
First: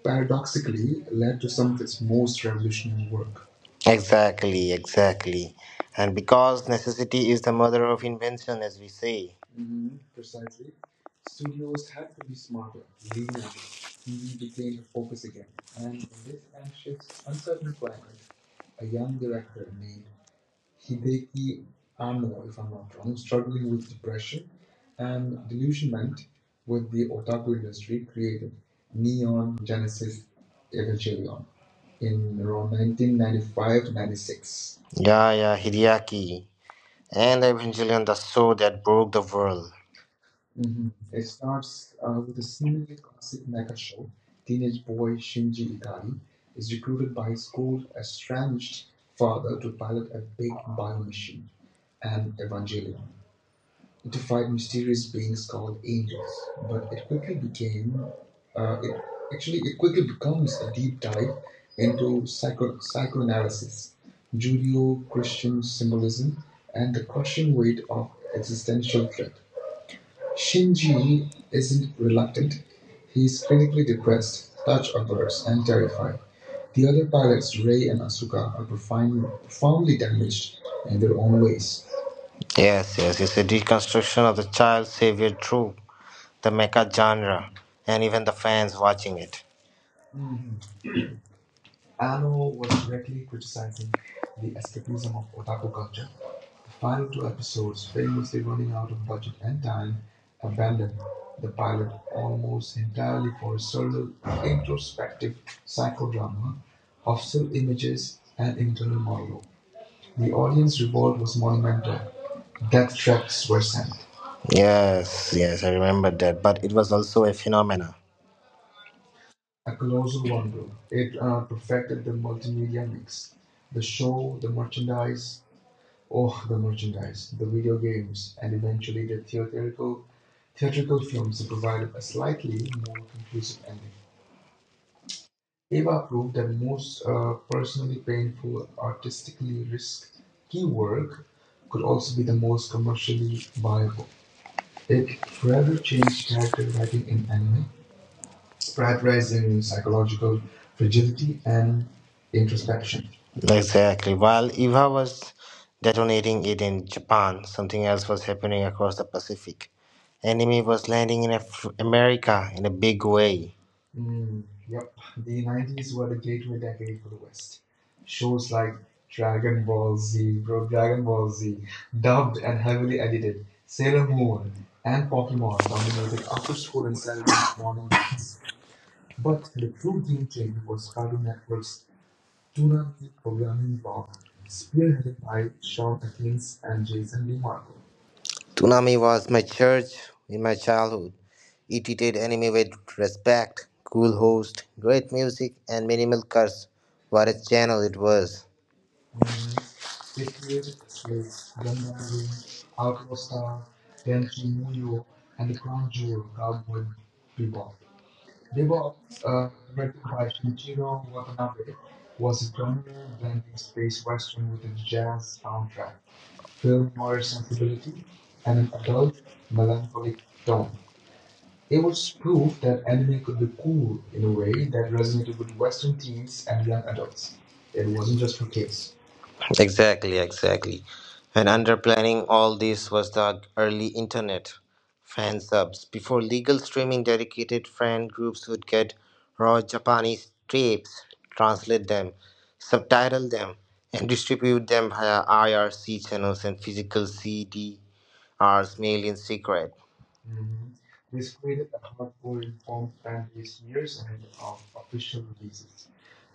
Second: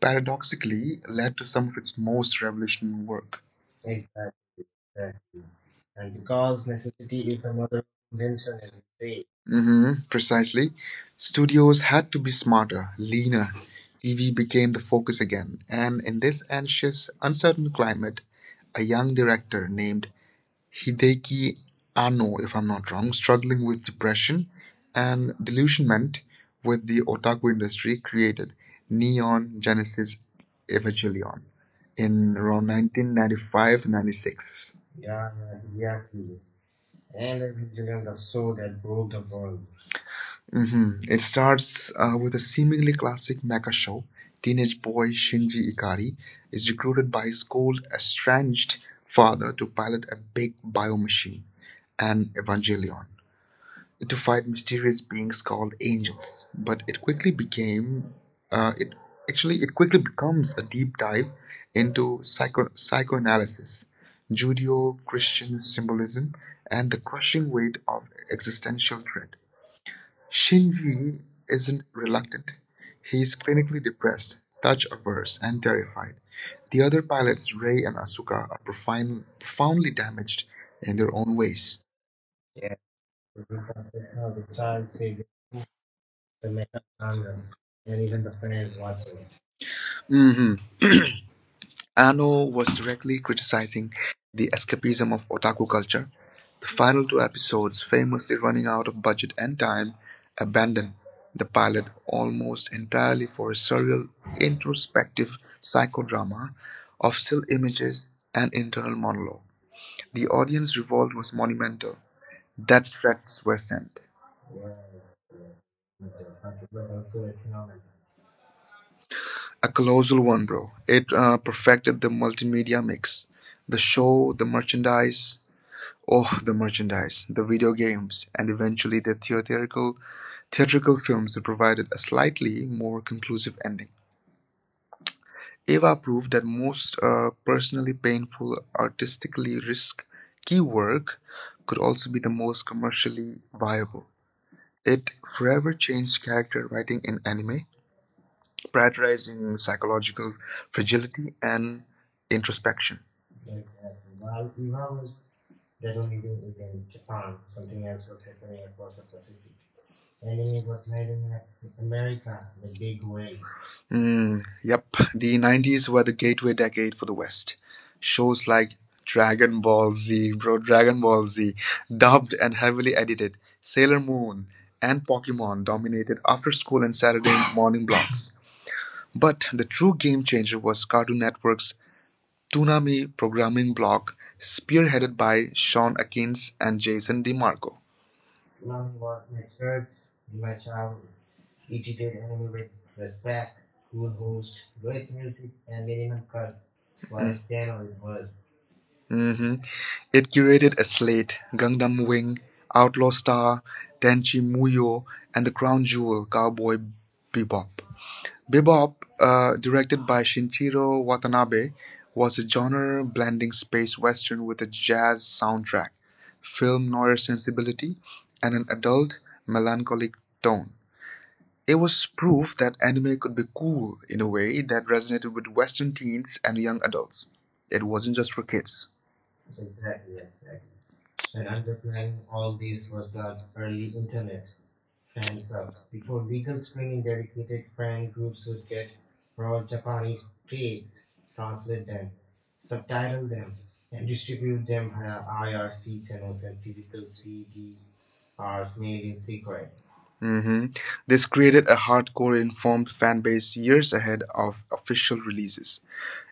A: paradoxically
B: paradoxically
A: led
B: led
A: to
B: to
A: some
B: some
A: of
B: of
A: its
B: its
A: most
B: most
A: revolutionary
B: revolutionary
A: work.
B: work. Exactly, exactly. And because necessity is the mother of invention, as we say.
A: Precisely. Studios had to be smarter, leaner. TV became the focus again. And in this anxious, uncertain climate, a young director named Hideki
B: He
A: Anno, if I'm not wrong, struggling
B: argued
A: with
B: with
A: depression and
B: and
A: delusionment with the otaku industry, created Neon
B: Neon Jack
A: Genesis Evangelion
B: Evangelion in
A: in around
B: around 1995.
A: 1995 to 96.
B: Yeah, yeah, Hideaki. And Evangelion, the show that broke the world.
A: It starts
B: A
A: with a seemingly classic mecha show.
B: teenage
A: Teenage boy
B: boy
A: Shinji
B: Shinji
A: Ikari is recruited by his
B: school
A: cold, estranged
B: banished
A: father
B: father
A: to
B: to
A: pilot
B: pilot
A: a
B: a big
A: big bio
B: bike
A: machine,
B: machine
A: an Evangelion,
B: to
A: to fight
B: fight
A: mysterious
B: mysterious
A: beings called
B: ages,
A: angels. But
B: but
A: it
B: it could
A: quickly
B: became,
A: became, it
B: it
A: actually
B: actually
A: it
B: it
A: quickly
B: quickly
A: becomes
B: becomes
A: a
B: a
A: deep
B: deep
A: dive
B: dive
A: into
B: into
A: psycho psychoanalysis,
B: psychoanalysis, Judeo-Christian
A: Judeo-Christian symbolism,
B: symbolism,
A: and
B: and
A: the
B: the
A: crushing
B: crushing weight
A: weight
B: of
A: of existential
B: existential
A: dread.
B: threat.
A: Shinji
B: Shinji
A: isn't
B: isn't
A: reliant;
B: reluctant;
A: he is
B: he's
A: clinically
B: clinically
A: depressed,
B: depressed, touch
A: touch-averse,
B: averse,
A: and
B: and
A: terrified.
B: terrified.
A: The
B: The
A: other
B: other
A: pilots,
B: pilots,
A: Rei
B: Rei
A: and
B: and
A: Asuka,
B: Asuka,
A: are
B: are profound,
A: profound, profoundly
B: profoundly
A: damaged
B: damaged
A: in
B: in
A: their
B: their
A: own
B: own
A: ways.
B: ways. Yes, yes, it's a deconstruction of the child savior trope the mecha genre, and even the fans watching it.
A: hmm Anno was directly criticizing the
B: The
A: escapism of otaku culture. The final two episodes, famously running out of budget and time, abandon the pilot almost entirely
B: entirely
A: for a
B: for several
A: surreal,
B: intros,
A: introspective psychodrama of still
B: still
A: images
B: images,
A: and
B: and inter.
A: internal monologue. The
B: The
A: audience
B: audience
A: revolt
B: revolt
A: was
B: was monumental.
A: monumental. Death
B: Death threats
A: threats
B: were
A: were
B: sent.
A: sent.
B: Yes, yes, I remember that. But it was also a phenomena.
A: A colossal one, bro. It perfected the multimedia mix. The show, the merchandise, oh, the merchandise, the video games, and eventually the theatrical,
B: People,
A: theatrical films that provided a slightly more conclusive ending. Ava
B: Ava
A: proved
B: proved
A: that
B: that
A: most
B: most
A: personally painful,
B: people
A: artistically risky
B: key
A: work
B: work
A: could
B: could
A: also
B: also
A: be
B: be
A: the
B: the
A: most
B: most
A: commercially
B: commercially viable.
A: viable. It
B: It
A: forever
B: forever
A: changed
B: changed character
A: character writing
B: writing
A: in
B: in anime,
A: anime, prioritizing
B: prioritizing psychological
A: psychological fragility
B: fragility
A: and
B: and
A: introspection.
B: introspection? Exactly. While Eva was detonating it in Japan, something else was happening across the Pacific. Anime was landing in America in a big way.
A: Mm, yep, the 90s were the gateway decade for the West. Shows
B: Shows like
A: like Dragon Ball Z, bro,
B: Zero,
A: Dragon Ball Z, dubbed
B: dubbed
A: and
B: and
A: heavily
B: heavily
A: edited,
B: edited,
A: Sailor
B: Sailor
A: Moon,
B: Moon
A: and
B: and Pokemon
A: Pokemon dominated
B: dominated.
A: after school and Saturday (sighs) morning blocks. But the true game changer was Cartoon Network's
B: (coughs)
A: Toonami programming block,
B: Tuna
A: spearheaded by Sean Akins and Jason DeMarco.
B: Tsunami was my church in my childhood. It treated anime with respect, cool host, great music, and minimal curse. What a channel it was.
A: hmm It curated a slate: Gangnam Wing, Outlaw Star, Tenchi Muyo, and the crown jewel, Cowboy Bebop. Bebop, directed by Shinichiro Watanabe, was a
B: Was
A: genre blending space western with a jazz soundtrack,
B: film
A: film noir
B: nerds
A: sensibility, and
B: and
A: an
B: an adult
A: adult, melancholic
B: melancholic tone.
A: tone. It
B: It
A: was
B: was
A: proof
B: proof
A: that
B: that
A: anime
B: anime
A: could
B: could
A: be
B: be cool
A: cool
B: in
A: in a
B: a way
A: way that
B: that
A: resonated
B: resonated
A: with
B: with
A: Western
B: Western
A: teens and young adults.
B: themes.
A: It
B: It
A: wasn't
B: wasn't
A: just
B: just
A: for
B: for
A: kids.
B: kids. Exactly, exactly. And under planning all this was the early internet fan subs. Before legal streaming, dedicated fan groups would get raw Japanese tapes, translate them, subtitle them, and distribute them via IRC channels and physical CDRs, mail in secret.
A: Mhm. This created a hardcore informed fan base years ahead of official releases.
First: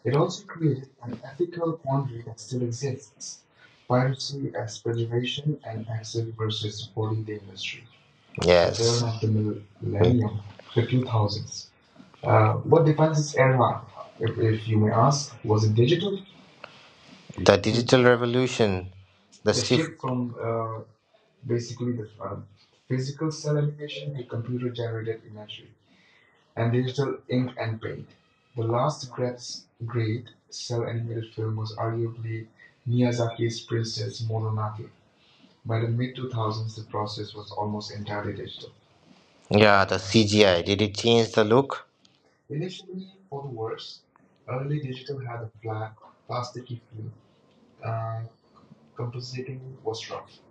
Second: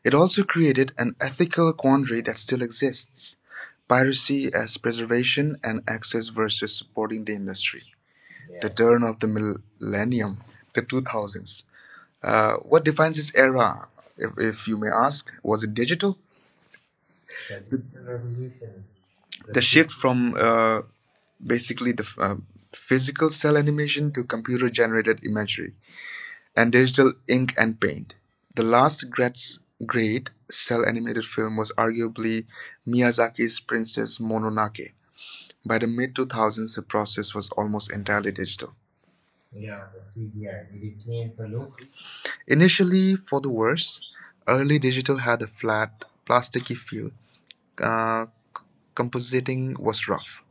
A: It
B: It
A: also
B: also
A: created an ethical quandary that still exists,
B: inspired
A: piracy as
B: experimentation.
A: preservation and access versus supporting the industry. The
B: Yes.
A: turn of
B: Turn
A: the
B: the
A: millennium,
B: millennium,
A: the
B: the
A: 2000s.
B: 2000s.
A: Uh, what
B: What
A: defines
B: defines
A: this
B: this era,
A: era, if,
B: if
A: if you
B: you
A: may
B: may
A: ask?
B: ask?
A: Was
B: Was
A: it
B: it
A: digital?
B: digital? The digital revolution, the
A: The
B: just
A: shift from
B: basic
A: basically the physical cell animation to computer generated imagery and digital ink
B: ink
A: and paint. The last great
B: scraps.
A: cel animated film was arguably
B: Miyazaki's
A: Miyazaki's Princess Mononoke. By the mid 2000s, the process
B: process
A: was
B: was
A: almost
B: almost
A: entirely digital.
B: yeah, the CGI. Did it change the look?
A: Initially, for the worse, early digital had a flat, plasticky feel. Uh, compositing was rough,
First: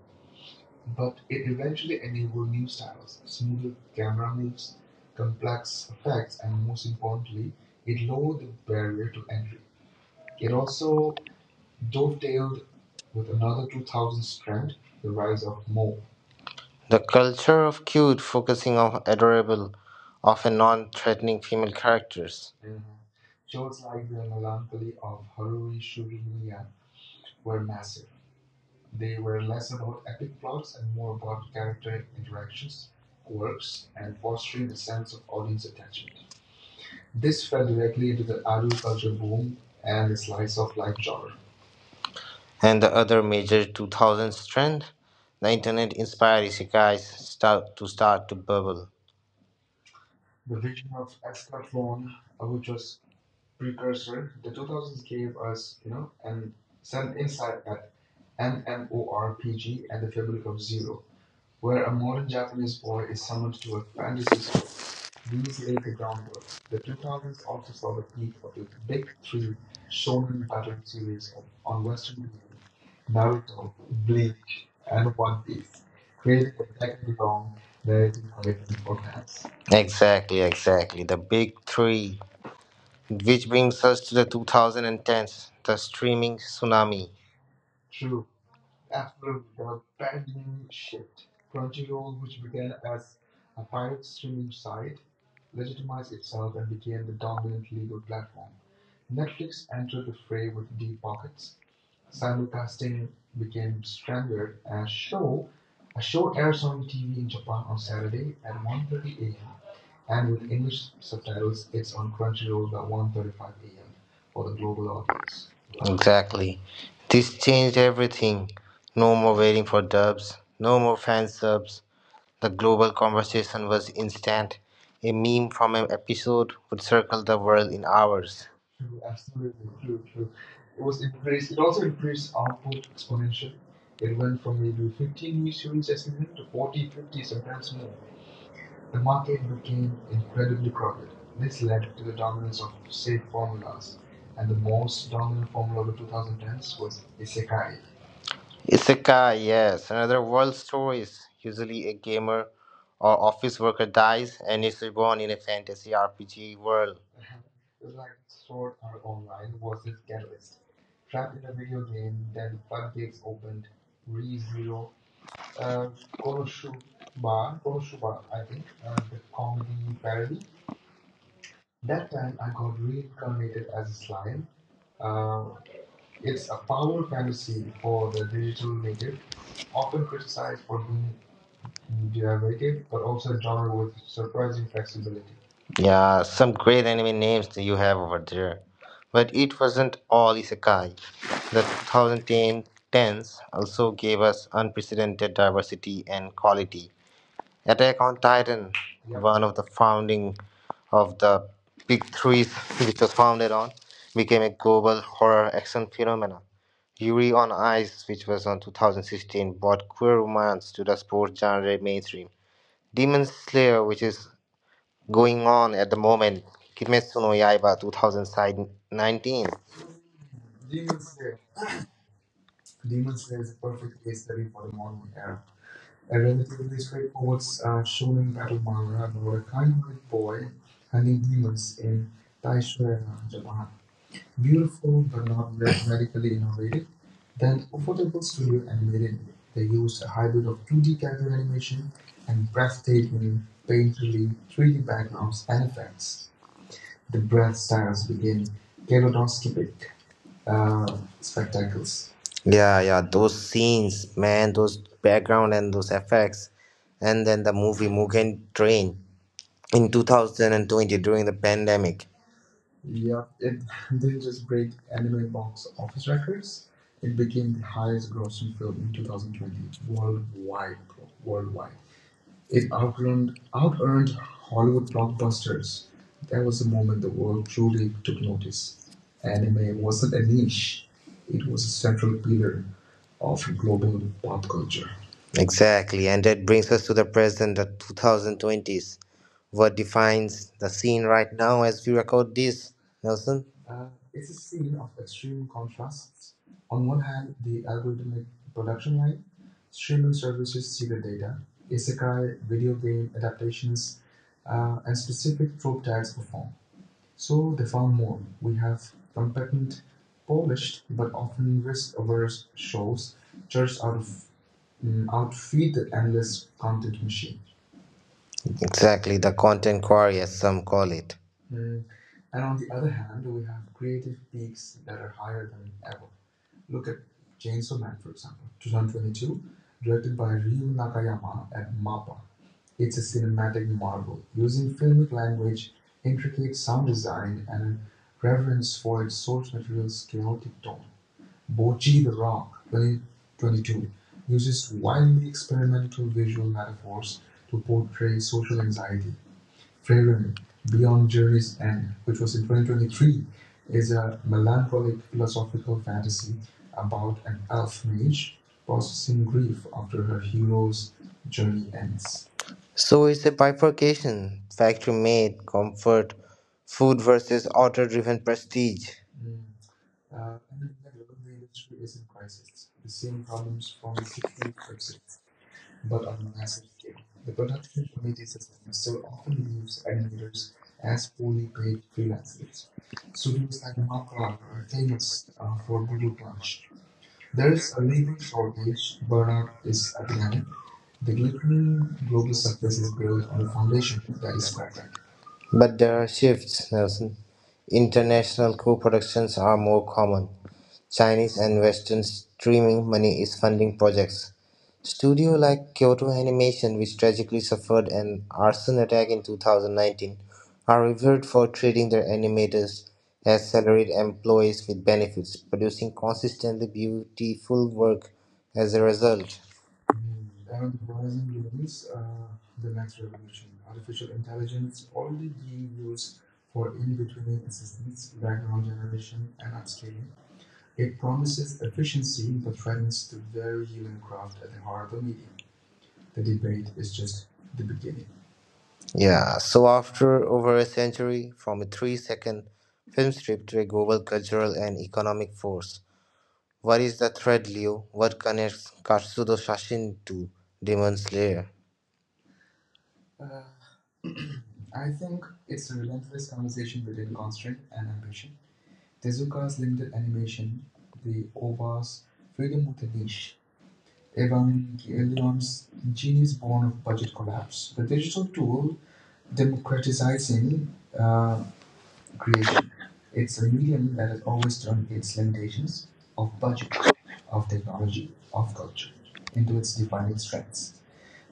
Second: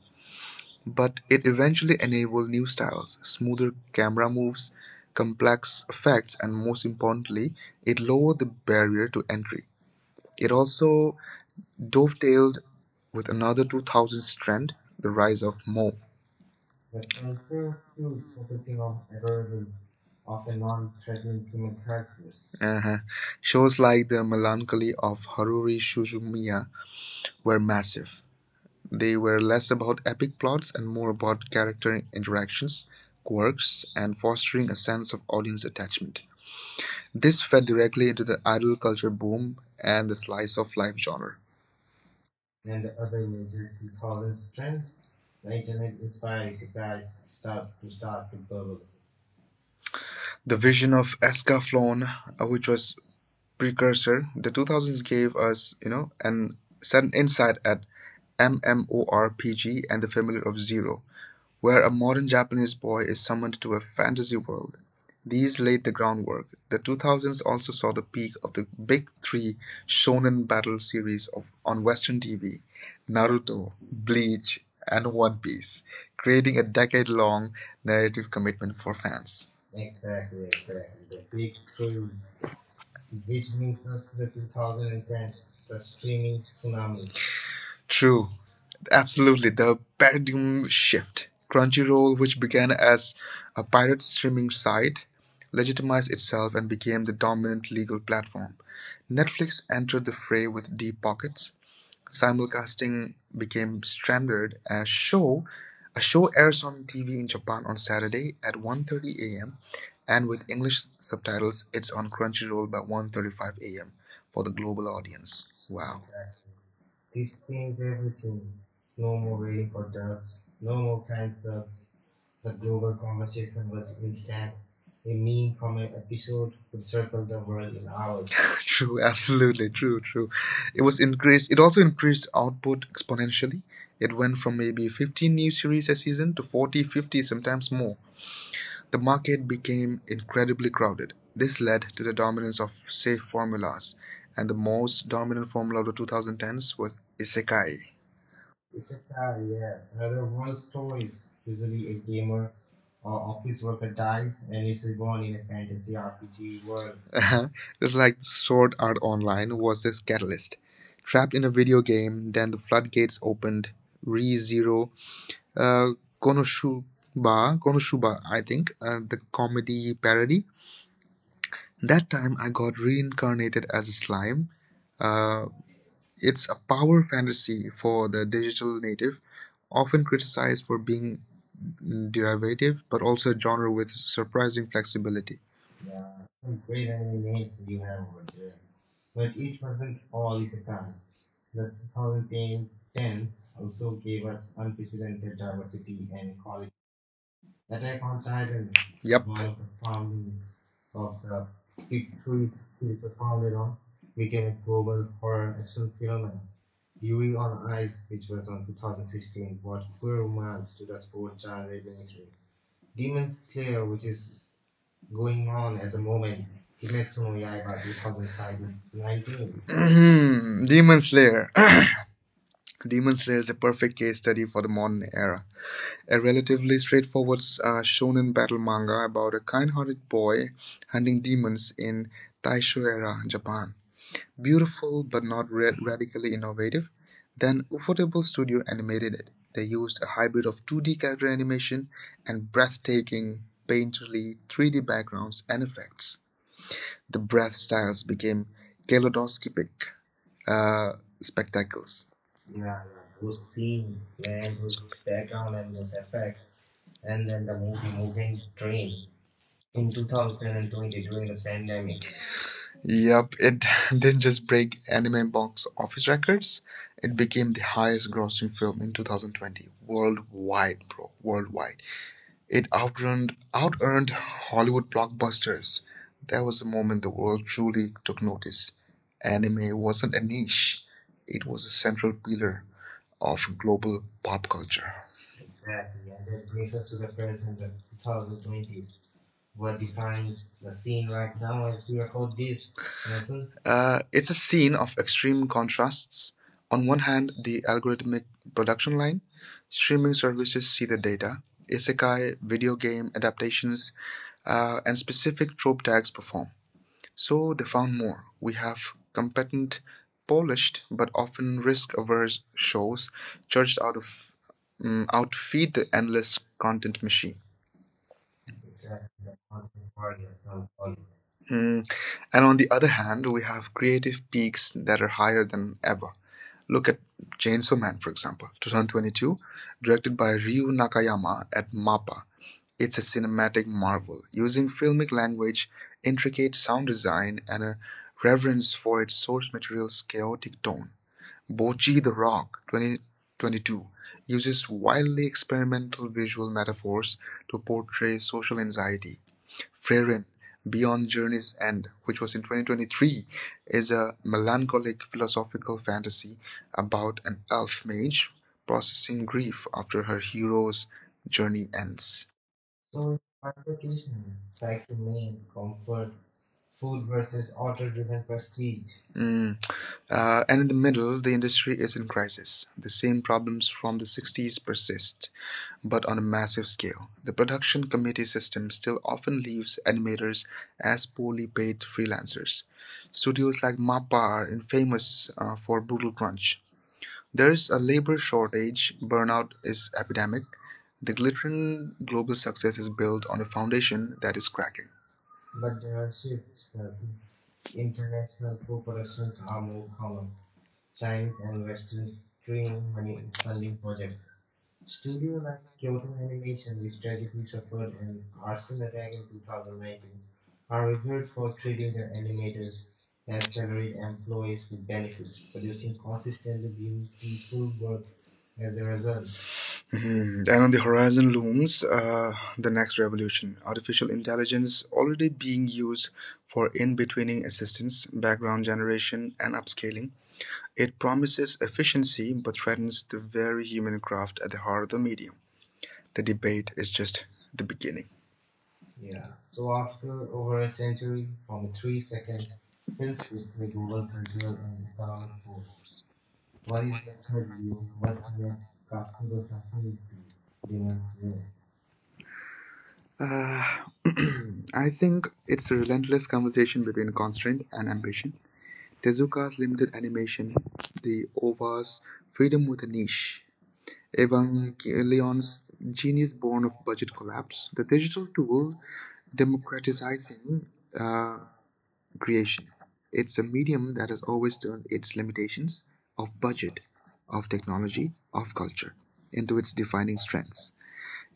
B: But
A: but it
B: it
A: eventually
B: eventually
A: enabled
B: enabled
A: new
B: new
A: styles,
B: styles,
A: smoother
B: smoother
A: camera
B: camera
A: moves,
B: moves,
A: complex
B: complex
A: effects,
B: effects,
A: and
B: and
A: most
B: most
A: importantly,
B: importantly,
A: it
B: it
A: lowered
B: lowered
A: the
B: the
A: barrier
B: barrier
A: to
B: to entry.
A: entry. It
B: It also
A: also dovetailed
B: dovetailed
A: with
B: with
A: another
B: another
A: 2000s
B: 2000s
A: trend,
B: trend,
A: the
B: the
A: rise
B: rise of
A: of Moe.
B: mo. The culture of cute focusing on adorable, often non-threatening female characters.
A: Uh-huh. Shows like The Melancholy of Haruki Suzumiya were massive. They were less about epic plots and more about character interactions, quirks, and fostering a sense of audience attachment. This
B: This
A: fed
B: fell
A: directly
B: directly
A: into
B: into the
A: the idol
B: adult
A: culture
B: culture boom
A: boom and
B: and
A: the
B: the
A: slice
B: slice
A: of
B: of life
A: life
B: genre.
A: genre.
B: And the other major 2000s trend, the internet-inspired isekais start to bubble.
A: The vision of Escaflowne, which was precursor, the 2000s gave us, an sudden insight at MMORPG and the familiar of Zero, where a modern Japanese boy
B: Or
A: is summoned to a fantasy
B: fantasy
A: world.
B: stories,
A: These laid the groundwork. The
B: the
A: 2000s also saw the peak of the big three shonen
B: shonen,
A: battle series of, on Western TV: Naruto,
B: Naruto,
A: Bleach,
B: Bleach,
A: and
B: and
A: One
B: One
A: Piece,
B: Piece, creating
A: creating a decade
B: a
A: long
B: long narrative.
A: narrative commitment for fans.
B: Exactly, exactly. The big three. Which brings us to the 2010s, the streaming tsunami.
A: True. Absolutely. The paradigm shift. Crunchyroll, which began as a pirate streaming site, legitimized itself and became the dominant legal platform. Netflix entered the fray with deep pockets. Simulcasting became standard as show.
B: Show
A: A
B: show a
A: show
B: show
A: airs
B: airs on
A: on
B: on
A: TV
B: TV
A: in
B: in
A: Japan
B: Japan
A: on Saturday at 1:30
B: a.m.,
A: a.m. and
B: and
A: with
B: with
A: English
B: English
A: subtitles,
B: subtitles,
A: it's
B: it's
A: on
B: on
A: Crunchyroll
B: Crunchyroll
A: by
B: at
A: one
B: one
A: thirty-five
B: thirty-five a
A: a.m.
B: m
A: for
B: for
A: the
B: the
A: global
B: global
A: audience.
B: audience.
A: Wow.
B: Exactly. This changed everything. No more waiting for dubs, no more fan subs, the global conversation was instant. A meme from an episode would circle the world in hours.
A: (laughs) True, absolutely true, true. It was increased. It also increased output exponentially. It went
B: Everyone
A: from
B: from
A: maybe 15
B: seeing
A: new
B: me
A: series a season to 40, 50, sometimes more. The
B: the market
A: market became incredibly
B: incredibly crowded.
A: crowded. This
B: This
A: led
B: led
A: to the dominance
B: to
A: of safe
B: safe
A: formulas,
B: formulas,
A: and
B: and
A: the
B: the
A: most
B: most
A: dominant
B: dominant
A: formula
B: formula
A: of the
B: with
A: 2010s
B: friends
A: was
B: was
A: isekai.
B: Sekai. Isekai, yes, another world stories. Usually a gamer or office worker dies and is reborn in a fantasy RPG world.
A: (laughs) Just like Sword Art Online was this catalyst. Trapped in a video game, then the floodgates opened. ReZero,
B: By
A: uh, Konoshuba, I think, the comedy parody. That
B: that
A: time
B: time,
A: I got reincarnated as a slime. Uh,
B: Uh,
A: it's
B: it's
A: a
B: a
A: power
B: power
A: fantasy
B: fantasy
A: for
B: for
A: the
B: the
A: digital native, often
B: often
A: criticized for being derivative,
B: derivative,
A: but
B: but
A: also
B: also
A: a
B: a
A: genre
B: genre
A: with
B: with surprising.
A: surprising flexibility.
B: Yeah, some great anime names that you have over there. But it wasn't all isekai. The 2010s also gave us unprecedented diversity and quality. Attack on Titan, yep, one
A: Yep.
B: of the founding of the Big Threes, which was founded on, became a global horror action phenomenon. Yuri on Ice, which was on 2016, brought queer romance to the sports genre mainstream. Demon Slayer, which is going on at the moment, Kimetsu no Yaiba 2019.
A: (clears throat) Demon Slayer. (coughs) (clears throat) Demon Slayer is a perfect case study for the modern era, a
B: Errands
A: relatively straightforward
B: are
A: shonen battle manga about a kind-hearted
B: kind-hearted
A: boy
B: boy
A: hunting
B: hunting
A: demons
B: dreams
A: in
B: in
A: Taisho
B: Taishuera.
A: era Japan. Beautiful
B: Beautiful
A: but
B: but
A: not
B: not
A: ra-
B: very
A: radically
B: radically innovative.
A: innovative, then
B: Then
A: Ufotable
B: Ufotable
A: Studio
B: Studio
A: animated
B: animated.
A: it. They
B: They
A: used
B: used
A: a
B: a
A: hybrid
B: hybrid
A: of
B: of
A: 2D
B: 2D
A: character
B: character
A: animation
B: animation
A: and
B: and
A: breathtaking,
B: breathtaking, painterly
A: painterly
B: 3D
A: 3D backgrounds
B: backgrounds
A: and
B: and
A: effects.
B: effects.
A: The
B: The
A: breath
B: breath
A: styles
B: styles
A: became
B: begin Galodonskipic
A: kaleidoscopic uh, spectacles.
B: spectacles. Yeah, yeah, those scenes, man, those background and those effects, and then the movie Mugen Train in 2020 during the pandemic.
A: Yup, it (laughs) didn't just
B: Break
A: break anime
B: anime.
A: box office records,
B: It
A: it became
B: became
A: the
B: the
A: highest grossing
B: film
A: film in
B: in 2020
A: 2020
B: worldwide.
A: worldwide, bro,
B: Worldwide.
A: worldwide. It
B: It
A: outearned,
B: outrun out-earned
A: out-earned Hollywood
B: Hollywood
A: blockbusters.
B: blockbusters. That
A: That
B: was
A: was the
B: the
A: moment
B: moment the
A: the world
B: world truly
A: truly
B: took
A: took notice.
B: notice.
A: Anime
B: Anime wasn't
A: wasn't a
B: a
A: niche,
B: niche;
A: it
B: it was
A: was
B: a
A: a central
B: central
A: pillar
B: pillar of
A: of
B: global
A: global pop
B: pop culture.
A: culture.
B: Exactly, and that brings us to the present, the 2020s. What defines the scene right now as we record this, Nelson?
A: It's a scene of extreme contrasts. On one hand, the
B: The
A: algorithmic production
B: production
A: line,
B: line, streaming
A: streaming
B: service
A: services see
B: see
A: the
B: the day,
A: data, isekai,
B: isekai,
A: video
B: video game,
A: game adaptations, and
B: and
A: specific
B: specific.
A: trope tags perform. So
B: So
A: they
B: they found
A: found
B: more.
A: more. We
B: We
A: have
B: have
A: competent, polished,
B: polished but
A: but often
B: often
A: risk averse
B: risk-averse
A: shows,
B: shows
A: judged
B: church out
A: out
B: of
A: of
B: outfeed
A: outfeed the
B: the
A: endless
B: endless.
A: content machine.
B: Exactly, the content quarry, as some call it.
A: Mm. And on the other hand, we have creative peaks that are higher than ever. Look at Chainsaw Man, for example, 2022,
B: Directed
A: directed by Ryu Nakayama at MAPPA.
B: its
A: It's a cinematic
B: aesthetic
A: marvel,
B: marvel,
A: using
B: using
A: filmic
B: filmic
A: language,
B: language,
A: intricate
B: sound
A: sound design,
B: design,
A: and a
B: and
A: reverence
B: reverence
A: for
B: for its
A: its source
B: source
A: material's
B: material's chaotic.
A: chaotic tone. Bochi
B: Bochi the
A: the
B: Rock,
A: Rock 2022
B: 2022,
A: uses
B: uses
A: wildly
B: wildly experimental
A: experimental
B: visual
A: visual
B: methods
A: metaphors
B: to
A: to portray
B: portray
A: social
B: social anxiety.
A: anxiety. Freyren,
B: Freeland,
A: Beyond
B: "Beyond
A: Journey's
B: Journey's
A: End,
B: End", which
A: which was
B: was
A: in
B: in
A: 2023,
B: 2023, is
A: is a
B: a melancholic
A: melancholic philosophical
B: philosophical fantasy
A: fantasy
B: about
A: about
B: an
A: an
B: elf
A: elf mage
B: mage
A: processing
B: processing grief
A: grief after
B: after
A: her
B: her
A: hero's
B: hero's journey
A: journey ends.
B: ends. So it's a bifurcation factory made comfort food versus author driven prestige.
A: Mm. And in the middle, the industry is in crisis. The same problems from the 60s persist, but on a massive scale. The production committee system still
B: Still,
A: often leaves animators as poorly
B: fully
A: paid
B: freelance,
A: freelancers.
B: suited
A: Studios like MAPPA are infamous for
B: for
A: brutal
B: both.
A: crunch.
B: There is
A: There's a labor
B: for
A: shortage,
B: which burnout
A: burnout is
B: is
A: epidemic.
B: apprehended.
A: The
B: The
A: glittering
B: glittering global
A: global success
B: surface
A: is
B: is
A: built
B: built
A: on
B: on
A: a
B: a foundation
A: foundation
B: that
A: that is
B: is
A: cracking.
B: quadratic. But there are shifts, Nelson. International co productions are more common. Chinese and Western streaming money is funding projects. Studio like Kyoto Animation, which tragically suffered an arson attack in 2019, are revered for treating their animators as salaried employees with benefits, producing consistently beautiful work as a result.
A: Mhm. And on the horizon looms the next revolution, artificial intelligence, already being used for in betweening assistance, background generation, and upscaling. It promises efficiency but threatens the very human craft at the heart of the medium. The debate is just the beginning.
B: Yeah, so after over a century, from a 3-second film strip to a global cultural and economic force, what is the thread, Leo? What connects Katsudo Sashin to Demon Slayer? Uh,
A: Uh, (clears throat)
B: (clears throat)
A: I
B: I think
A: think it's a relentless conversation between constraint and ambition. Tezuka's
B: Suka's
A: limited
B: limited
A: animation,
B: animation,
A: the OVA's freedom with a niche, Evangelion's
B: Evangelion's
A: genius
B: genius
A: born
B: born
A: of
B: of
A: budget
B: budget
A: collapse,
B: collapse,
A: the
B: the
A: digital
B: digital tool
A: tool democratizing
B: democratizing
A: uh,
B: uh,
A: creation.
B: creation.
A: It's
B: It's
A: a
B: a
A: medium
B: medium
A: that
B: that
A: has
B: has
A: always
B: always
A: turned
B: turned
A: its
B: its
A: limitations
B: limitations
A: of
B: of budget,
A: budget, of
B: of
A: technology,
B: technology,
A: of
B: of culture
A: culture into
B: into
A: its
B: its
A: defining
B: defining
A: strengths.
B: strengths.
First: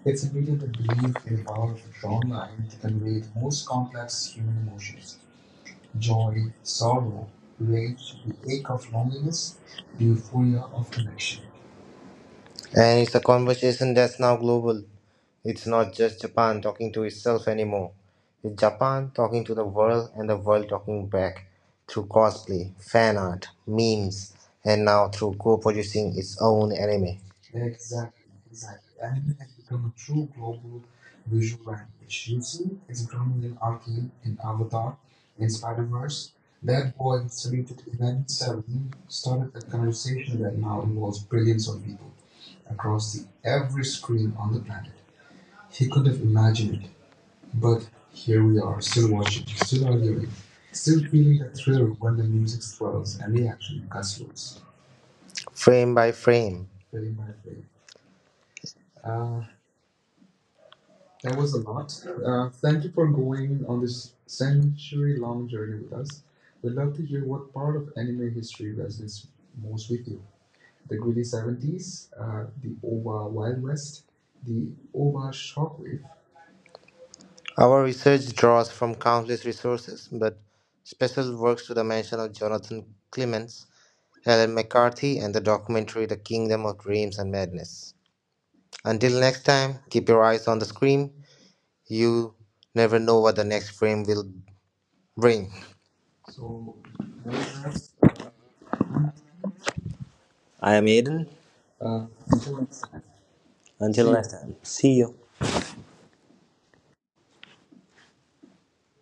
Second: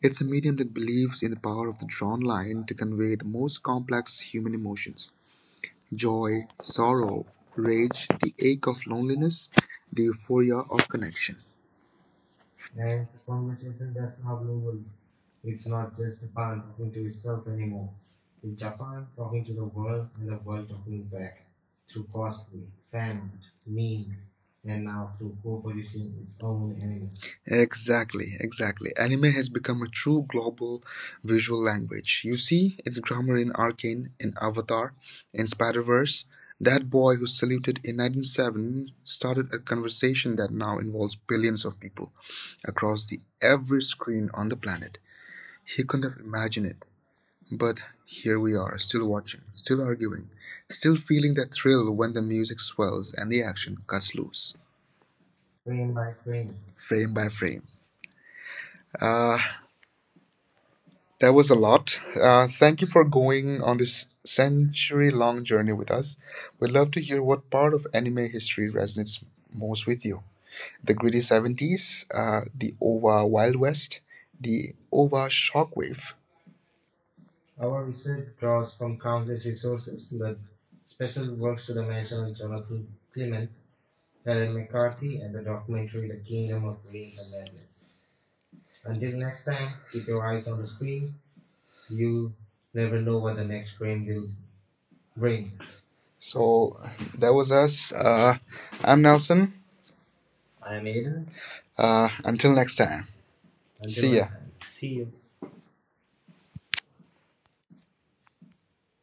A: It's
B: It's
A: a
B: a
A: medium
B: medium that
A: that
B: believes
A: believes in
B: in
A: the
B: the
A: power
B: power
A: of
B: of
A: the
B: a
A: drawn
B: drawn
A: line
B: line
A: to
B: to
A: convey
B: convey
A: the
B: the
A: most
B: most
A: complex
B: complex
A: human emotions:
B: emotions. Joy,
A: joy, sorrow,
B: sorrow, love,
A: rage, the ache of loneliness,
B: loneliness,
A: the euphoria
B: euphoria,
A: of connection.
B: connection. And it's a conversation that's now global. It's not just Japan talking to itself anymore. It's Japan talking to the world and the world talking back through cosplay, fan art, memes, and now through co producing its own anime.
A: Exactly, exactly. Anime has become a true global visual language. You see its grammar in Arcane, in
B: In
A: Avatar,
B: Avatar,
A: in
B: in
A: Spider Verse.
B: Spider-Verse,
A: That
B: that
A: boy
B: boy
A: who
B: who
A: saluted
B: saluted
A: in
B: in 1970
A: 1907 started
B: started
A: a
B: a
A: conversation
B: conversation
A: that
B: that
A: now
B: now
A: involves
B: involves
A: billions
B: billions
A: of
B: of people
A: people across
B: across
A: the
B: the
A: every
B: every
A: screen
B: screen
A: on
B: on
A: the
B: the planet.
A: planet. He
B: He could
A: couldn't have
B: have
A: imagined it,
B: imagined it,
A: but
B: but
A: here
B: here
A: we
B: we
A: are,
B: are,
A: still
B: still
A: watching,
B: watching,
A: still
B: still arguing,
A: arguing, still
B: still
A: feeling
B: feeling the
A: that
B: thrill
A: thrill when
B: when
A: the
B: the
A: music
B: music
A: swells
B: swells
A: and
B: and
A: the
B: the
A: action
B: action
A: cuts
B: cuts
A: loose,
B: loose. Frame by frame.
A: frame by frame. Uh, That was a lot. Uh,
B: Uh,
A: thank you for
B: people
A: going
B: going
A: on
B: on
A: this
B: this
A: century long
B: century-long
A: journey
B: journey
A: with us. We'd love to
B: to
A: hear
B: year with
A: what part of anime
B: anime history,
A: history resonates most with you. The
B: the
A: gritty
B: goodies
A: 70s, the OVA Wild West,
B: the
A: the OVA Shockwave.
B: our research draws from countless resources, but special works to the mention of Jonathan Clements, Helen McCarthy, and the documentary The Kingdom of Dreams and Madness. Until next time, keep your eyes on the screen. You never know what the next frame will bring.
A: So that was us. I'm Nelson.
B: I am Aiden.
A: Until next time.
B: Until
A: See ya.
B: next time, see you.